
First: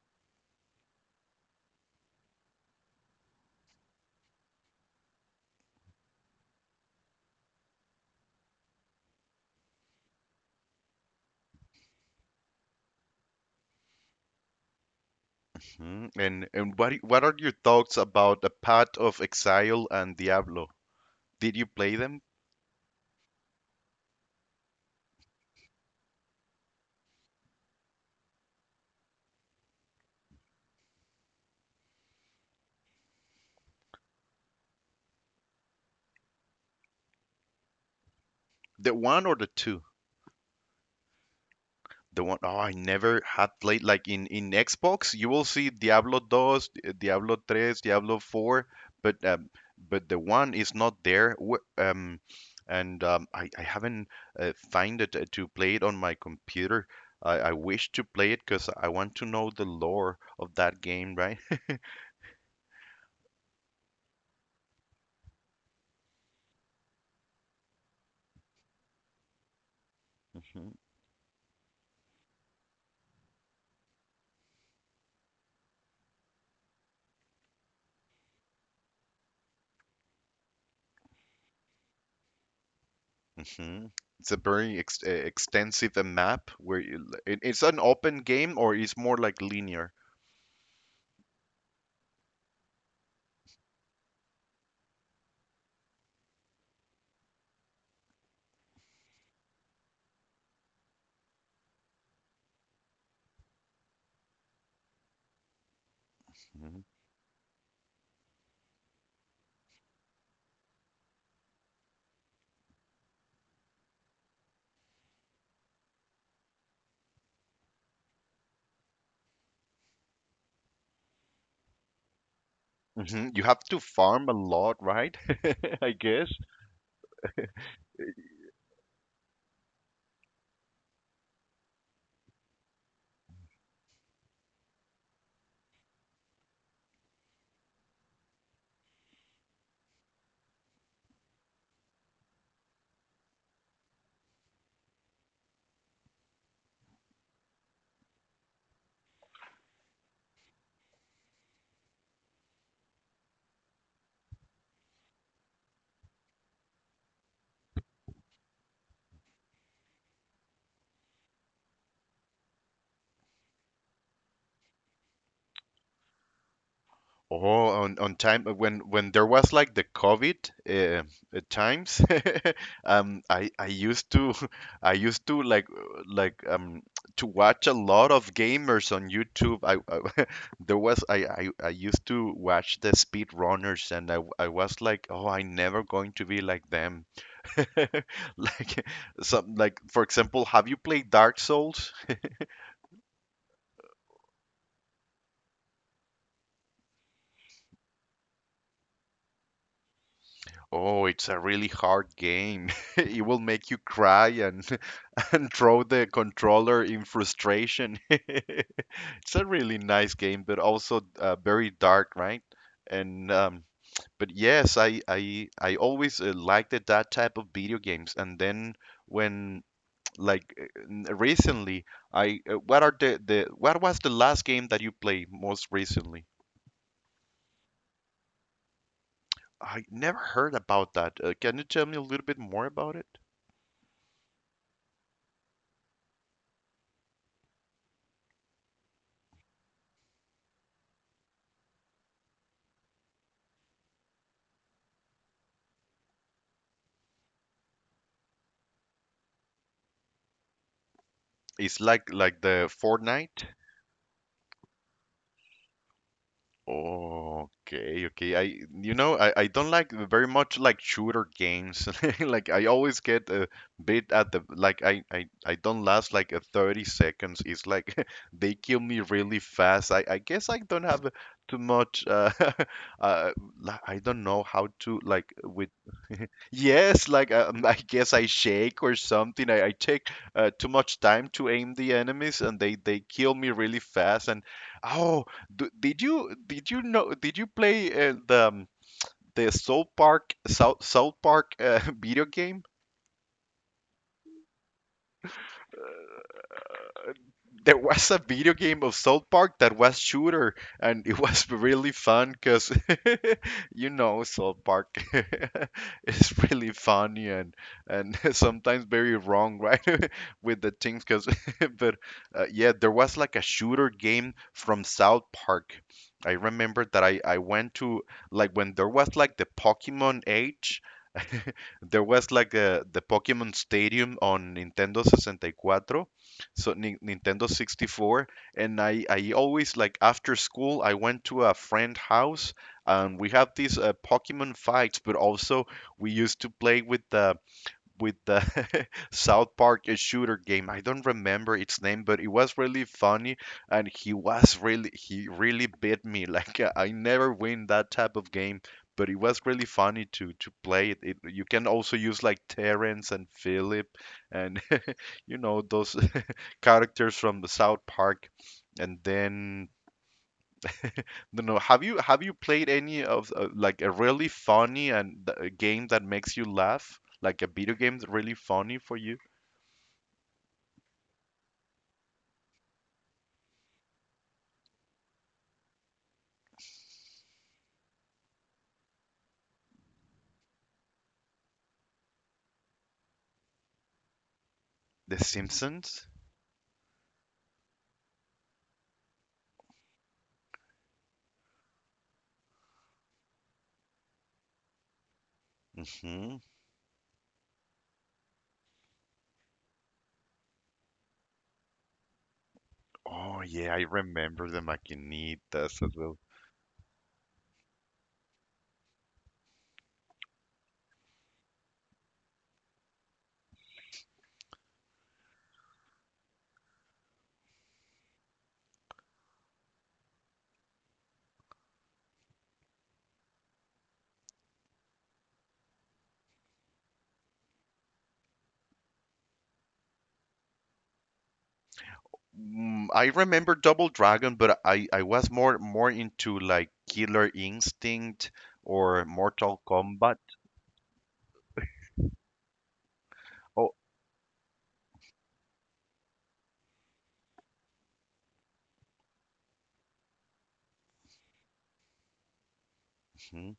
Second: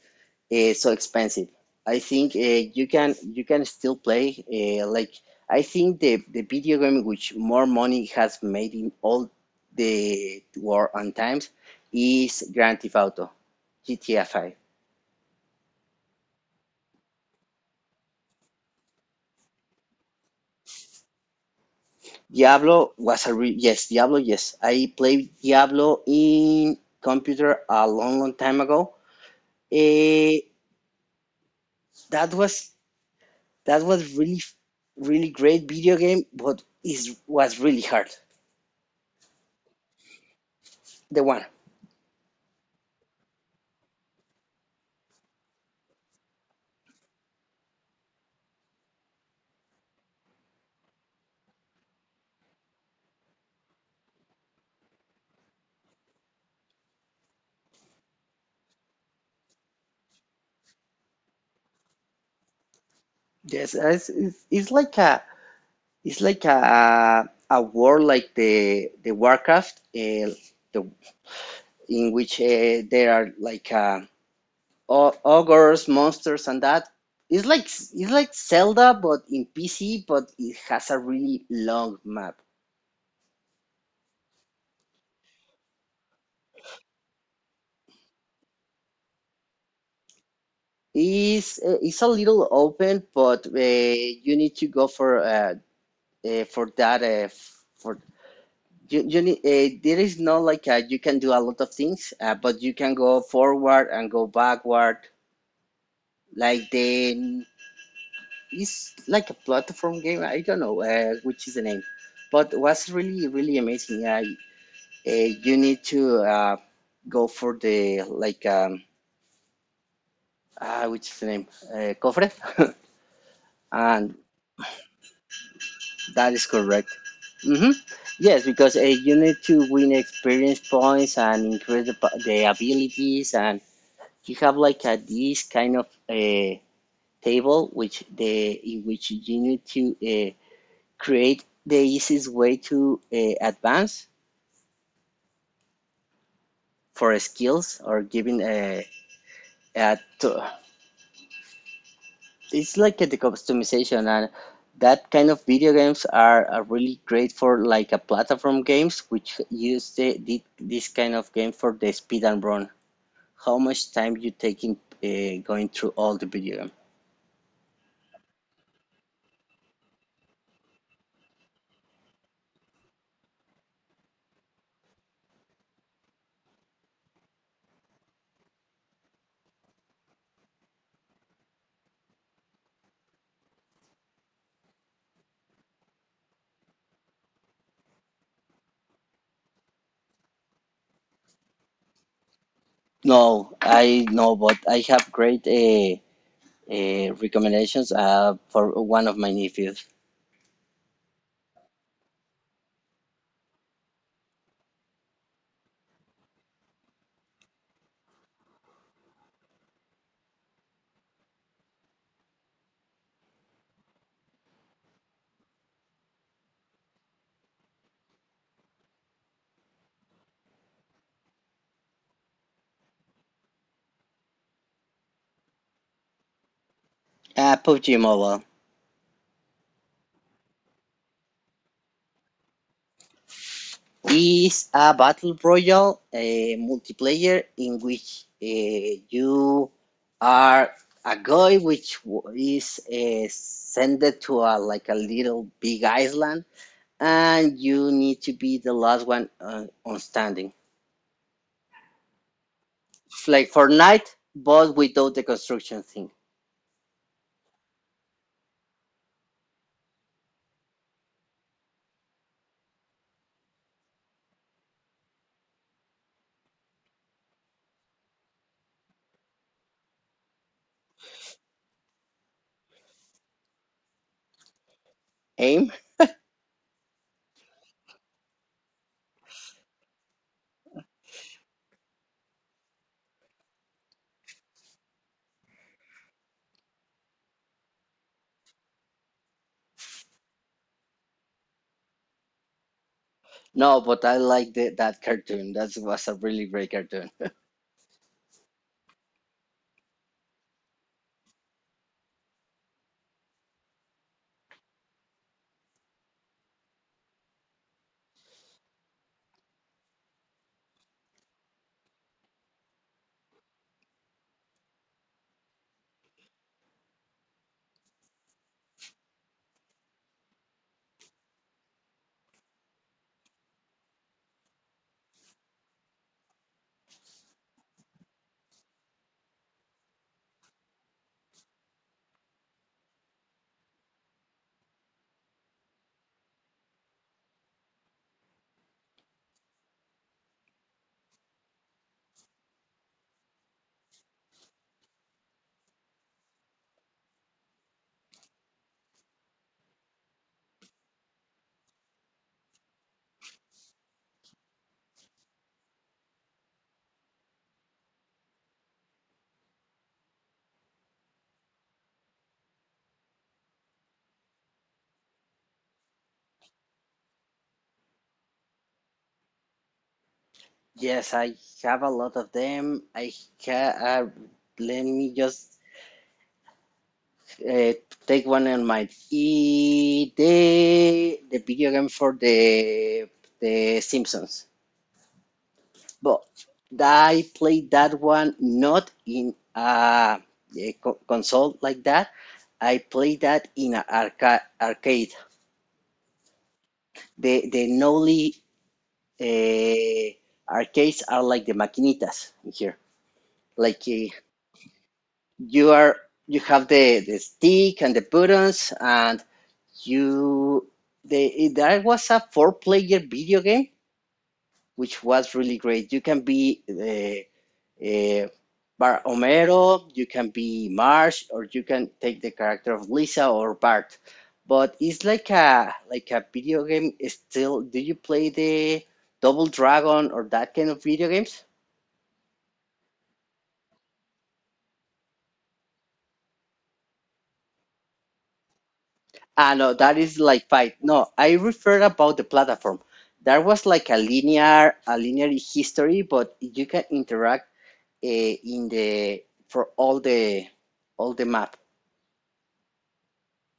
S2: Uh, so expensive. I think uh, you can you can still play. Uh, like, I think the the video game which more money has made in all the war on times is Grand Theft Auto, G T A five.
S1: Mhm. And and what i- what are your thoughts about the Path of Exile and Diablo? Did you play them?
S2: Diablo was a re- yes, Diablo, yes. I played Diablo in computer a long, long time ago. Eh, that was that was really really great video game, but is was really hard.
S1: The one or the two?
S2: The one.
S1: The one. Oh, I never had played like in in Xbox. You will see Diablo two, eh, Diablo three, Diablo four, but um, but the one is not there. Wh- Um, and um, I, I haven't uh, find it uh, to play it on my computer. I, I wish to play it because I want to know the lore of that game, right? <laughs>
S2: Yes, it's, it's, it's like a, it's like a a war, like the the Warcraft, uh,
S1: Mhm,
S2: the in which uh, there are like uh, ogres, monsters, and that. It's like it's like Zelda, but in P C, but it has a really long map.
S1: mhm. It's a very ex uh, extensive uh, map where you, it, it's an open game or it's more like linear.
S2: It's uh, it's a little open, but uh, you need to go for uh, uh, for that uh, for you, you need, uh, there is no like, uh you can do a lot of things, uh, but you can go forward and go backward. Like the It's like a platform game. I don't know uh, which is the name, but was really really amazing. I uh, You need to uh, go for the, like, um ah which is the name, uh, cofre, <laughs>
S1: Hmm. You have to
S2: and
S1: farm a lot, right? <laughs> I guess.
S2: that is correct. Mm-hmm. Yes, because uh, you need to win experience points and increase the, pa- the abilities, and you have like a this kind of a uh, table which the, in which you need to uh, create the easiest way to uh, advance for skills or giving a, a it's like a customization. And that kind of video games are, are really great for like a platform games, which use the, the this kind of game for the speed and run, how much time you taking uh, going through all the video game.
S1: Oh, on on time uh, when when there was like the COVID uh, uh, times, <laughs> um, I I used to <laughs> I used to like uh, like um to watch a lot of gamers on YouTube. I, I <laughs> there was I, I I used to watch the speed runners, and I w- I was like, oh, I never going to be like them. <laughs> Like some like, for example, have you played Dark Souls?
S2: No, I know, but I have great uh, uh, recommendations uh, for one of my nephews.
S1: Oh, it's a really hard game. <laughs> It will make you cry, and <laughs> and throw the controller in frustration. <laughs> It's a really nice game, but also uh, very dark, right? And um, but yes, I I I always uh, liked it, that type of video games. And then when <tsk> like uh, n- recently, I uh, what are the the what was the last game that you played most recently?
S2: Uh, PUBG Mobile
S1: I never heard about that. Uh, can you tell me a little bit more about it?
S2: is a battle royale uh, multiplayer, in which uh, you are a guy which is uh, sent to a, like, a little big island, and you need to be the last one uh, on standing.
S1: It's like like the
S2: It's
S1: Fortnite.
S2: like Fortnite, but without the construction thing.
S1: Okay, okay. I, you know, I, I don't like very much like shooter games. <laughs> Like I always get a bit at the like I I, I don't last like a thirty seconds. It's like <laughs> they kill me really fast. I, I guess I don't have too much uh, <laughs> uh li- I don't know how to like with.
S2: Aim?
S1: Yes, like um, <laughs> I guess I shake or something. I, I take uh, too much time to aim the enemies, and they they kill me really fast. And oh, d did you did you know did you play uh, the um, the South Park South South Park uh, <laughs> video game?
S2: No, but I like the, that cartoon. That was a really great cartoon.
S1: There was a video game of South Park that was shooter, and it was <laughs> really fun because <laughs> you know South Park <laughs> is really funny and and <laughs> sometimes very wrong, right, <laughs> with the things. Because <laughs> but uh, yeah, there was like a shooter game from South Park. I remember that I I went to like when there was like the Pokemon age. <laughs> there was like a, the Pokemon Stadium on Nintendo sixty-four, so Nin- Nintendo sixty-four, and I I always like after school I went to a friend house, and we had these uh, Pokemon fights, but also we used to play with the with the <laughs> South Park uh, shooter game. I don't remember its name, but it was really funny, and he was really he really beat me <laughs> like uh, I never win that type of game, but it was really funny to to play it. It you can also use like Terrence and Philip, and <laughs> you know those characters from the South Park. And then, I don't know, have you have you played any of uh, like a really funny and th- a game that makes you laugh? Like a video game that's really funny for you?
S2: Yes, I have a lot of them. I ca uh, Let me just uh, take one in mind. E the the video game for the the Simpsons,
S1: The Simpsons?
S2: but I played that one not in a, a co- console like that. I played that in an arca arcade.
S1: Hmm.
S2: The the Nolly uh, arcades are like the maquinitas in here,
S1: Oh yeah,
S2: like
S1: I
S2: uh,
S1: remember the
S2: you
S1: maquinitas. As
S2: are,
S1: well.
S2: you have the, the stick and the buttons, and you the that was a four player video game which was really great. You can be the uh, Bar Omero, you can be Marsh, or you can take the character of Lisa or Bart. But it's like a, like a video game. Still, do you play the Double Dragon or that kind of video games?
S1: Mm, I remember Double Dragon, but I, I was more more into like Killer Instinct or
S2: Ah,
S1: Mortal
S2: no, that
S1: Kombat.
S2: is like fight. No, I refer about the platform. That was
S1: Oh,
S2: like a linear, a linear history, but you can interact uh, in the, for all the, all the map.
S1: hmm.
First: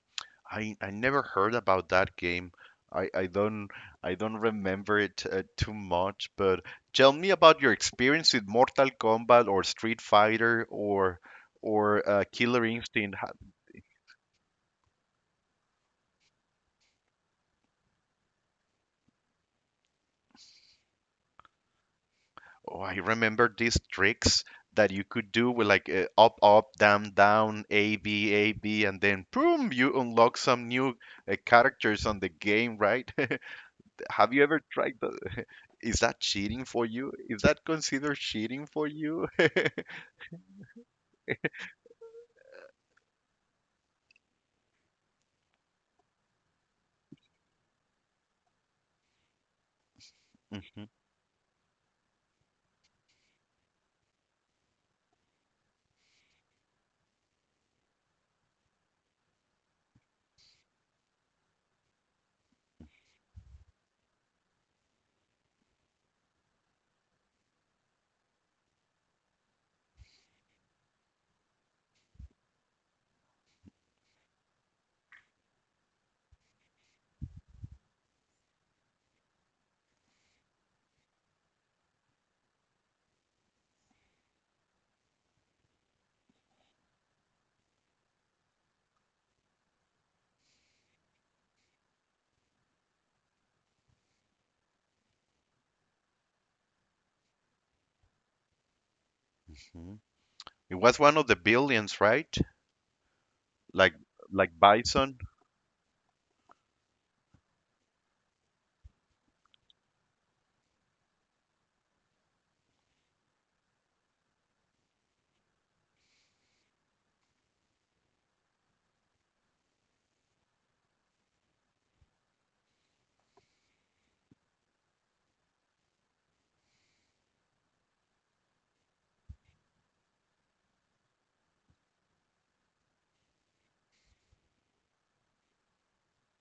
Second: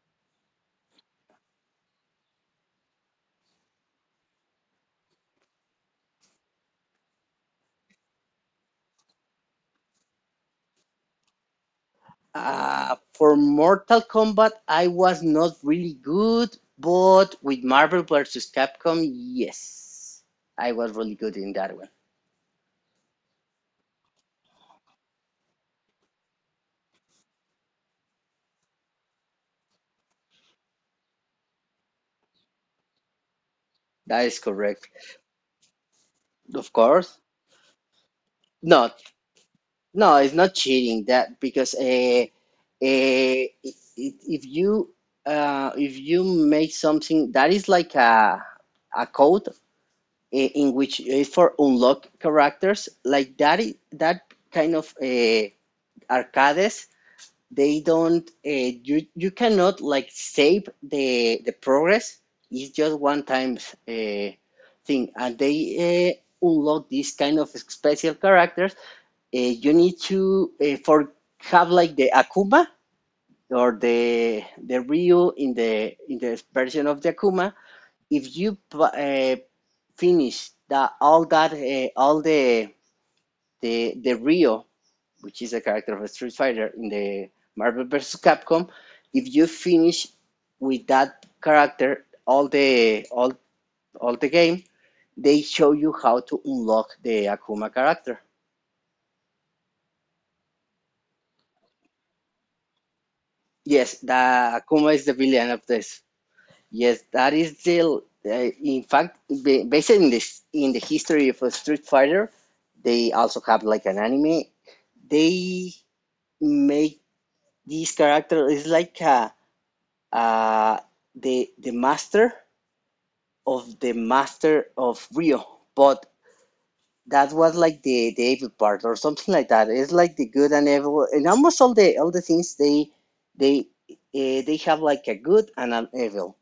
S1: I I never heard about that game. I, I don't I don't remember it uh, too much, but tell me about your experience with Mortal Kombat or Street Fighter or or uh, Killer
S2: Uh,
S1: Instinct. Ha-
S2: for Mortal Kombat, I was not really good, but with Marvel versus Capcom, yes, I was really good in that one.
S1: Oh, I remember these tricks that you could do with like uh, up up down down A B A B, and then boom you unlock some new uh, characters on the game, right? <laughs>
S2: That
S1: Have
S2: is
S1: you ever
S2: correct,
S1: tried that? Is that cheating
S2: of
S1: for you?
S2: course.
S1: Is that considered cheating for
S2: No.
S1: you? <laughs>
S2: No, it's not cheating that, because uh, uh, if you uh, if you make something that is like a a code, eh, in
S1: Mhm.
S2: which is for unlock characters like that, i- that kind of uh, arcades, they don't uh, you, you cannot like save the the progress. It's just one time uh, thing, and they uh, unlock these kind of special characters. Uh, you need to uh, for have like the Akuma or the the Ryu in the in the version of the Akuma. If you uh, finish that all that uh, all the the the Ryu, which is a character of Street Fighter in the Marvel versus. Capcom, if you finish with that character all the all all the game, they show you how to unlock the Akuma character.
S1: Mhm. It was one of the billions, right?
S2: Yes,
S1: Like
S2: the
S1: like
S2: Akuma is the
S1: Bison.
S2: villain of this. Yes, that is the. Uh, in fact, ba- based in this, in the history of uh, Street Fighter, they also have like an anime. They make this character is like a, uh, the the master of the master of Rio, but that was like the, the evil part or something like that. It's like the good and evil, and almost all the all the things, they they uh, they have like a good and an evil,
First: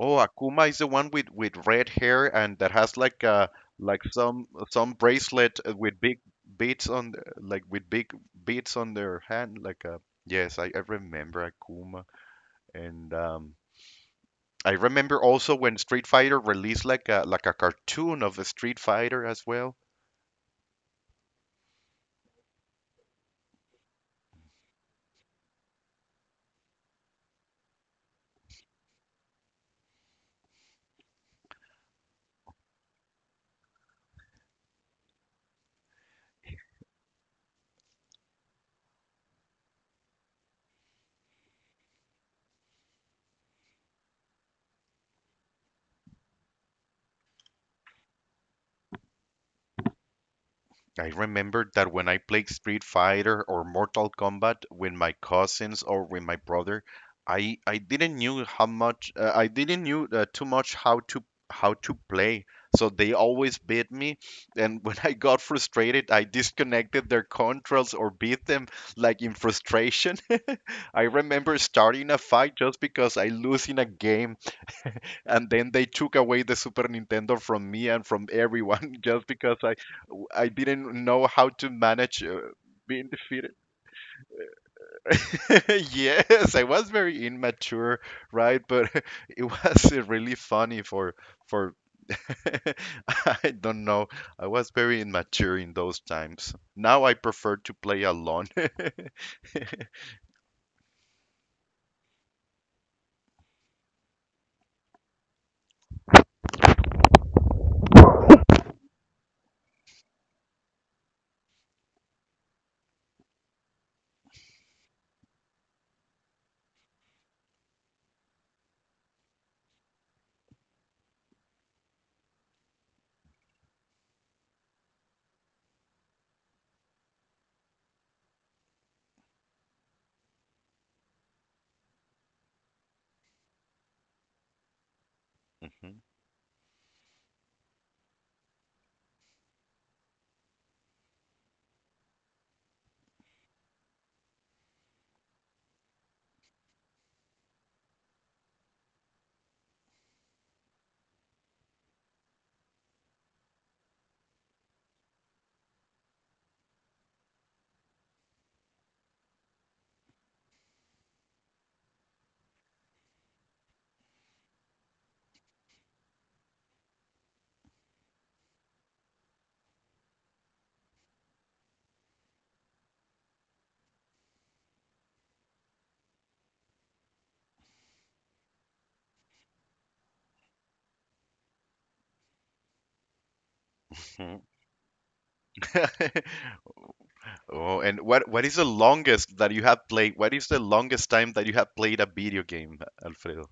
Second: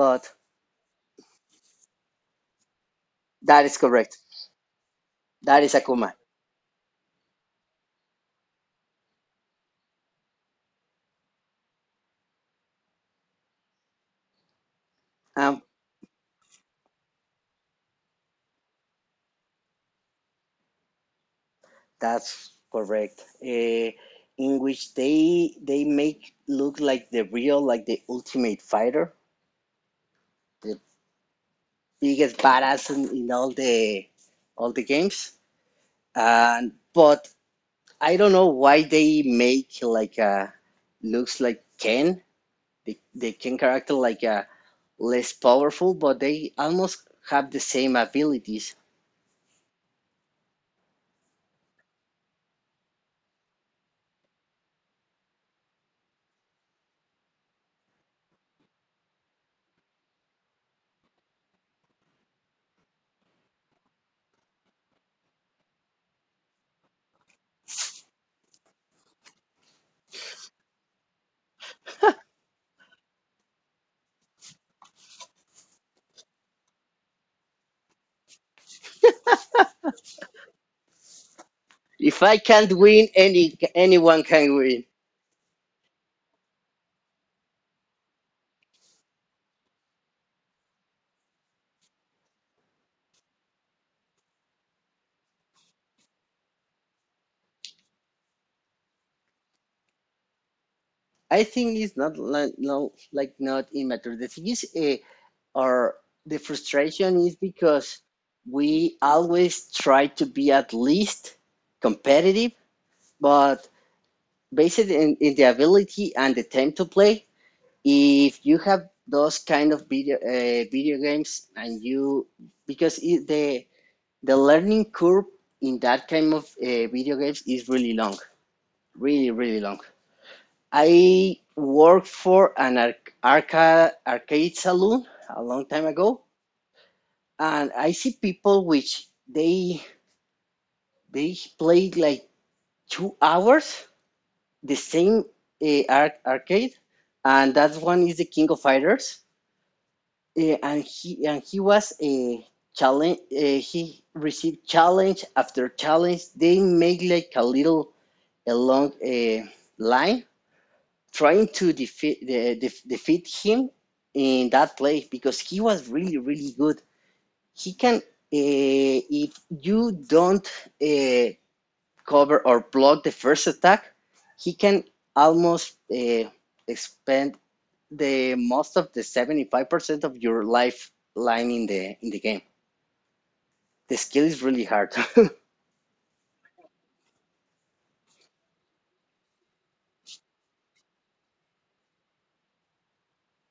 S1: Oh, Akuma is the one with with red hair and that has like uh
S2: that is
S1: like
S2: correct.
S1: some some bracelet
S2: That
S1: uh,
S2: is
S1: with
S2: Akuma.
S1: big beads on the, like with big beads on their hand. Like uh yes, I, I remember Akuma and um. I remember also
S2: Um,
S1: when Street Fighter released like a like a cartoon of a Street Fighter as well.
S2: that's correct. Uh, in which they they make look like the real, like the Ultimate Fighter, the biggest badass in, in all the, all the games. And but I don't know why they make like a looks like Ken, the the Ken character like a less powerful, but they almost have the same abilities.
S1: I remembered that when I played Street Fighter or Mortal Kombat with my cousins or with my brother, I I didn't knew how much uh, I didn't knew uh, too much how to how to play. So they always beat me, and <laughs> when I got frustrated, I disconnected their controls or beat them like in frustration. <laughs> I remember starting a fight just because I lose in a game, and then they took away the Super Nintendo from me and from everyone <laughs> just because I I didn't know how to
S2: If
S1: manage
S2: I
S1: uh,
S2: can't win,
S1: being defeated.
S2: any anyone can win.
S1: <laughs> Yes, I was very immature, right? But <laughs> it was uh, really funny for for <laughs> I don't know. I was very immature in those times. Now I prefer to play alone. <laughs>
S2: I think it's not like, no, like, not immature. The thing is, uh, or the frustration is because we always try to be at least competitive, but based in, in the ability and the time to play, if you have those kind of video uh, video games, and you, because it, the the learning curve in that kind of uh, video games is really long, really really long. I worked for an arc- arca- arcade saloon a long time ago, and I see people which they they play like two hours the same uh, ar- arcade, and that one is the King of Fighters, uh, and he and he was a challenge. Uh, he received challenge after challenge. They make like a little a long uh, line, trying to defeat the def defeat him in that play, because he was really really good. He can uh, if you don't uh, cover or block the first attack, he can almost uh, expend the most of the seventy five percent of your lifeline in the in the game. The skill
S1: Mhm.
S2: is really hard.
S1: <laughs> Oh, and what what is the longest that you have played? What is the longest time that you have played a video game, Alfredo?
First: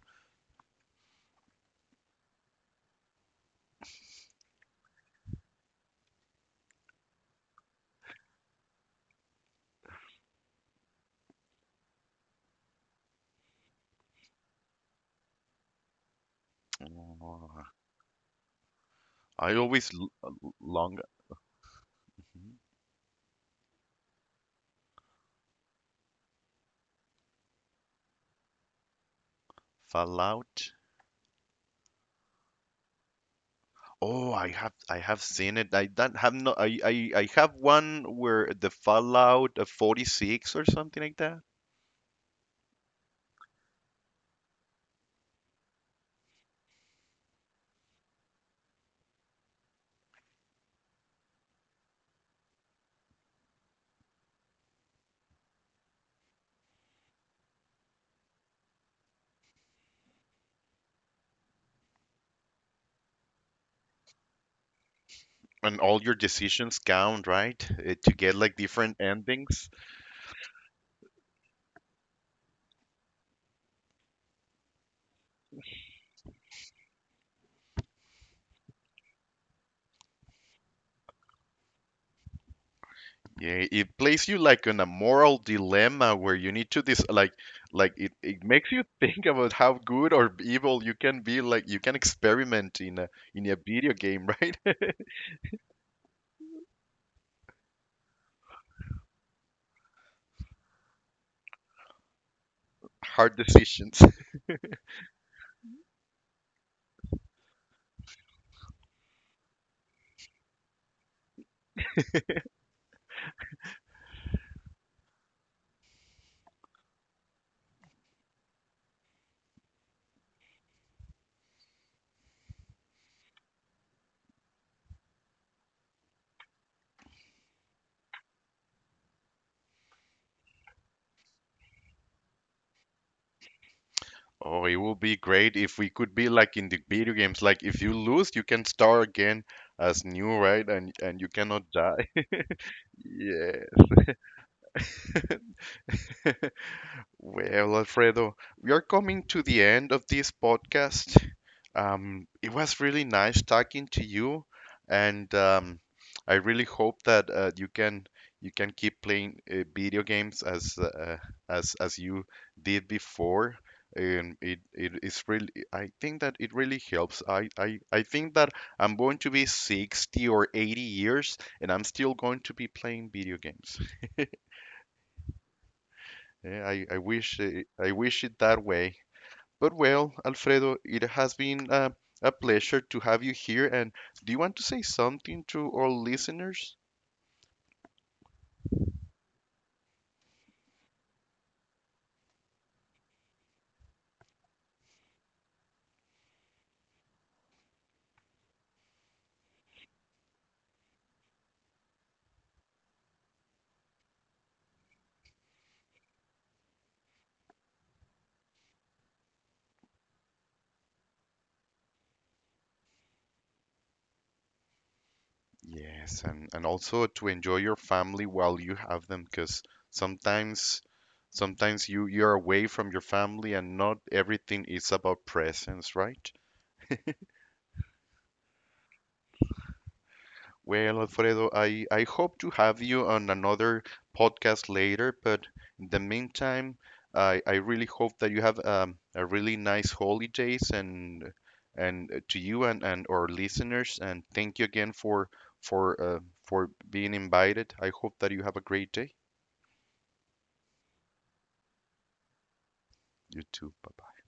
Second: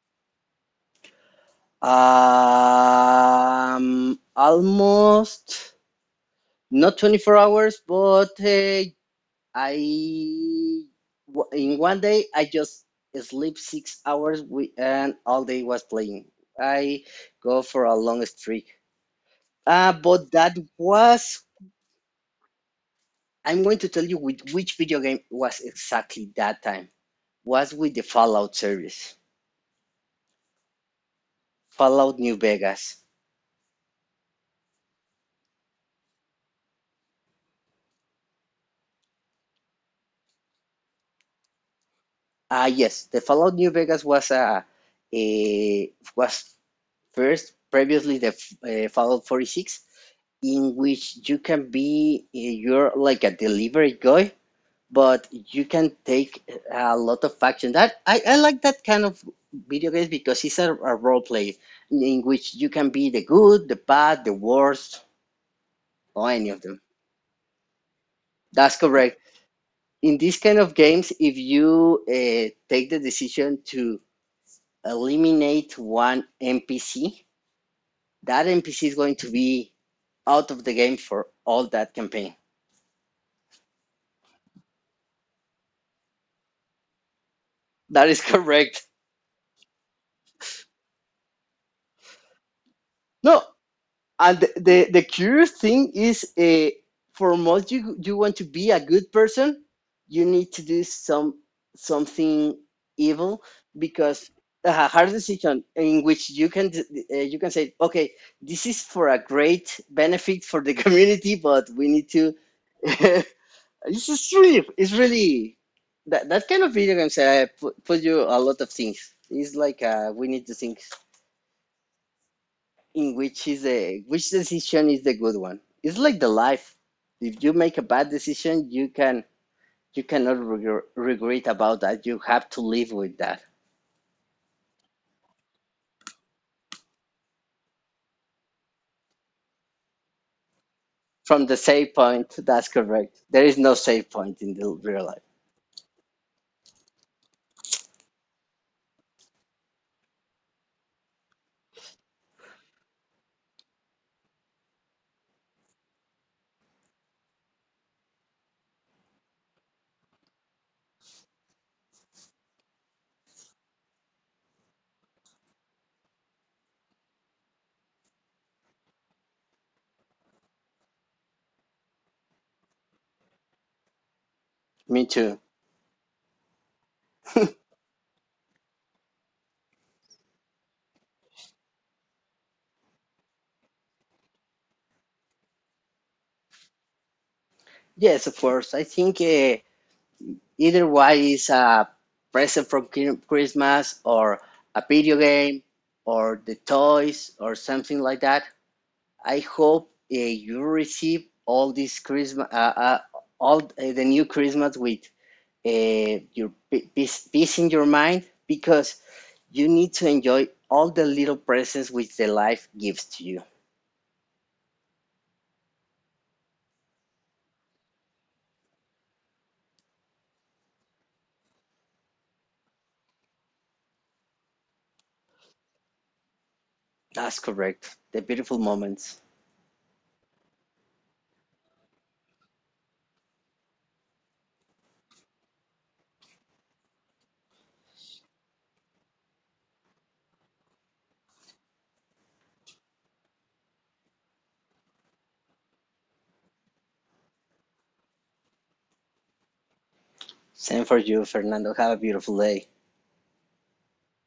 S2: <laughs> um, almost not twenty-four hours, but uh, I w- in one day I just sleep six hours we, and all day was playing. I go
S1: Oh,
S2: for a long streak.
S1: I
S2: Uh,
S1: always l-
S2: but
S1: l-
S2: that
S1: long.
S2: was
S1: Mm-hmm.
S2: I'm going to tell you with which video game was exactly that time. Was with the Fallout series,
S1: Fallout.
S2: Fallout New Vegas.
S1: Oh, I have I have seen it. I don't have no I, I I have one where the Fallout uh, forty-six or something like that.
S2: Ah, yes, the Fallout New Vegas was a, a was first previously the uh, Fallout forty-six, in which you can be, you're like a delivery guy, but you can take a lot of action. That i, I like that kind of video games, because it's a, a role play, in which you can be the good, the bad, the worst,
S1: And all your
S2: or any of
S1: decisions
S2: them.
S1: count, right? Uh, to get like
S2: That's
S1: different
S2: correct.
S1: endings.
S2: In these kind of games, if you uh, take the decision to eliminate one NPC, that NPC is going to be out of the game for all that campaign.
S1: Yeah, it places you like in a moral dilemma where you need to this like like it,
S2: That
S1: it
S2: is <laughs>
S1: makes you <laughs>
S2: correct.
S1: think about how good or evil you can be like, you can experiment in a in
S2: No,
S1: a video game,
S2: and
S1: right?
S2: the the curious thing is, uh, for most, you you want to be a good person, you need to do some something
S1: <laughs> Hard
S2: evil,
S1: decisions.
S2: because a hard decision, in which you can uh, you can say, okay, this is for a great benefit for the <laughs> community, but we need to. <laughs> It's just really, it's really, that that kind of video games uh, put, put you a lot of things. It's like, uh, we need to think in which is the, which decision is the good one. It's like the life. If you make a bad decision, you can, you cannot regr- regret about that. You have to live with that.
S1: Oh, it would be great if we could be like in the video games. Like if you lose, you can start again as new, right? And and you
S2: From
S1: cannot
S2: the save
S1: die.
S2: point, that's
S1: <laughs>
S2: correct.
S1: Yeah.
S2: There is no save point in the real life.
S1: <laughs> Well, Alfredo, we are coming to the end of this podcast. Um, it was really nice talking to you, and um, I really hope that uh, you can you can keep playing uh, video games as uh, as as you did before. Um, it it is really I think that it really helps. I, I I think that I'm going to be sixty or eighty years, and I'm still going to be playing video games.
S2: Me too.
S1: Yeah, I I wish it, I wish it that way. But well, Alfredo, it has been uh, a pleasure to have you here. And do you want to say something to our listeners?
S2: Yes, of course. I think uh, either way is a present from Chri- Christmas, or a video game, or the toys, or something like that. I hope uh, you receive all this Christmas, uh, uh, all uh, the new Christmas with uh, your peace, peace in your mind, because you need to enjoy all the little presents which the life gives to you.
S1: Yes, and, and also to enjoy your family while you have them, because sometimes sometimes you you're away from your family, and not everything is about presents, right?
S2: That's correct. The beautiful moments.
S1: Well, Alfredo, I, I hope to have you on another podcast later, but in the meantime, I, I really hope that you have um, a really nice holidays and and uh, to you and, and our listeners, and thank you again for for uh, for being invited. I hope that you have a great day.
S2: Same for you, Fernando. Have a beautiful day.
S1: You too. Bye.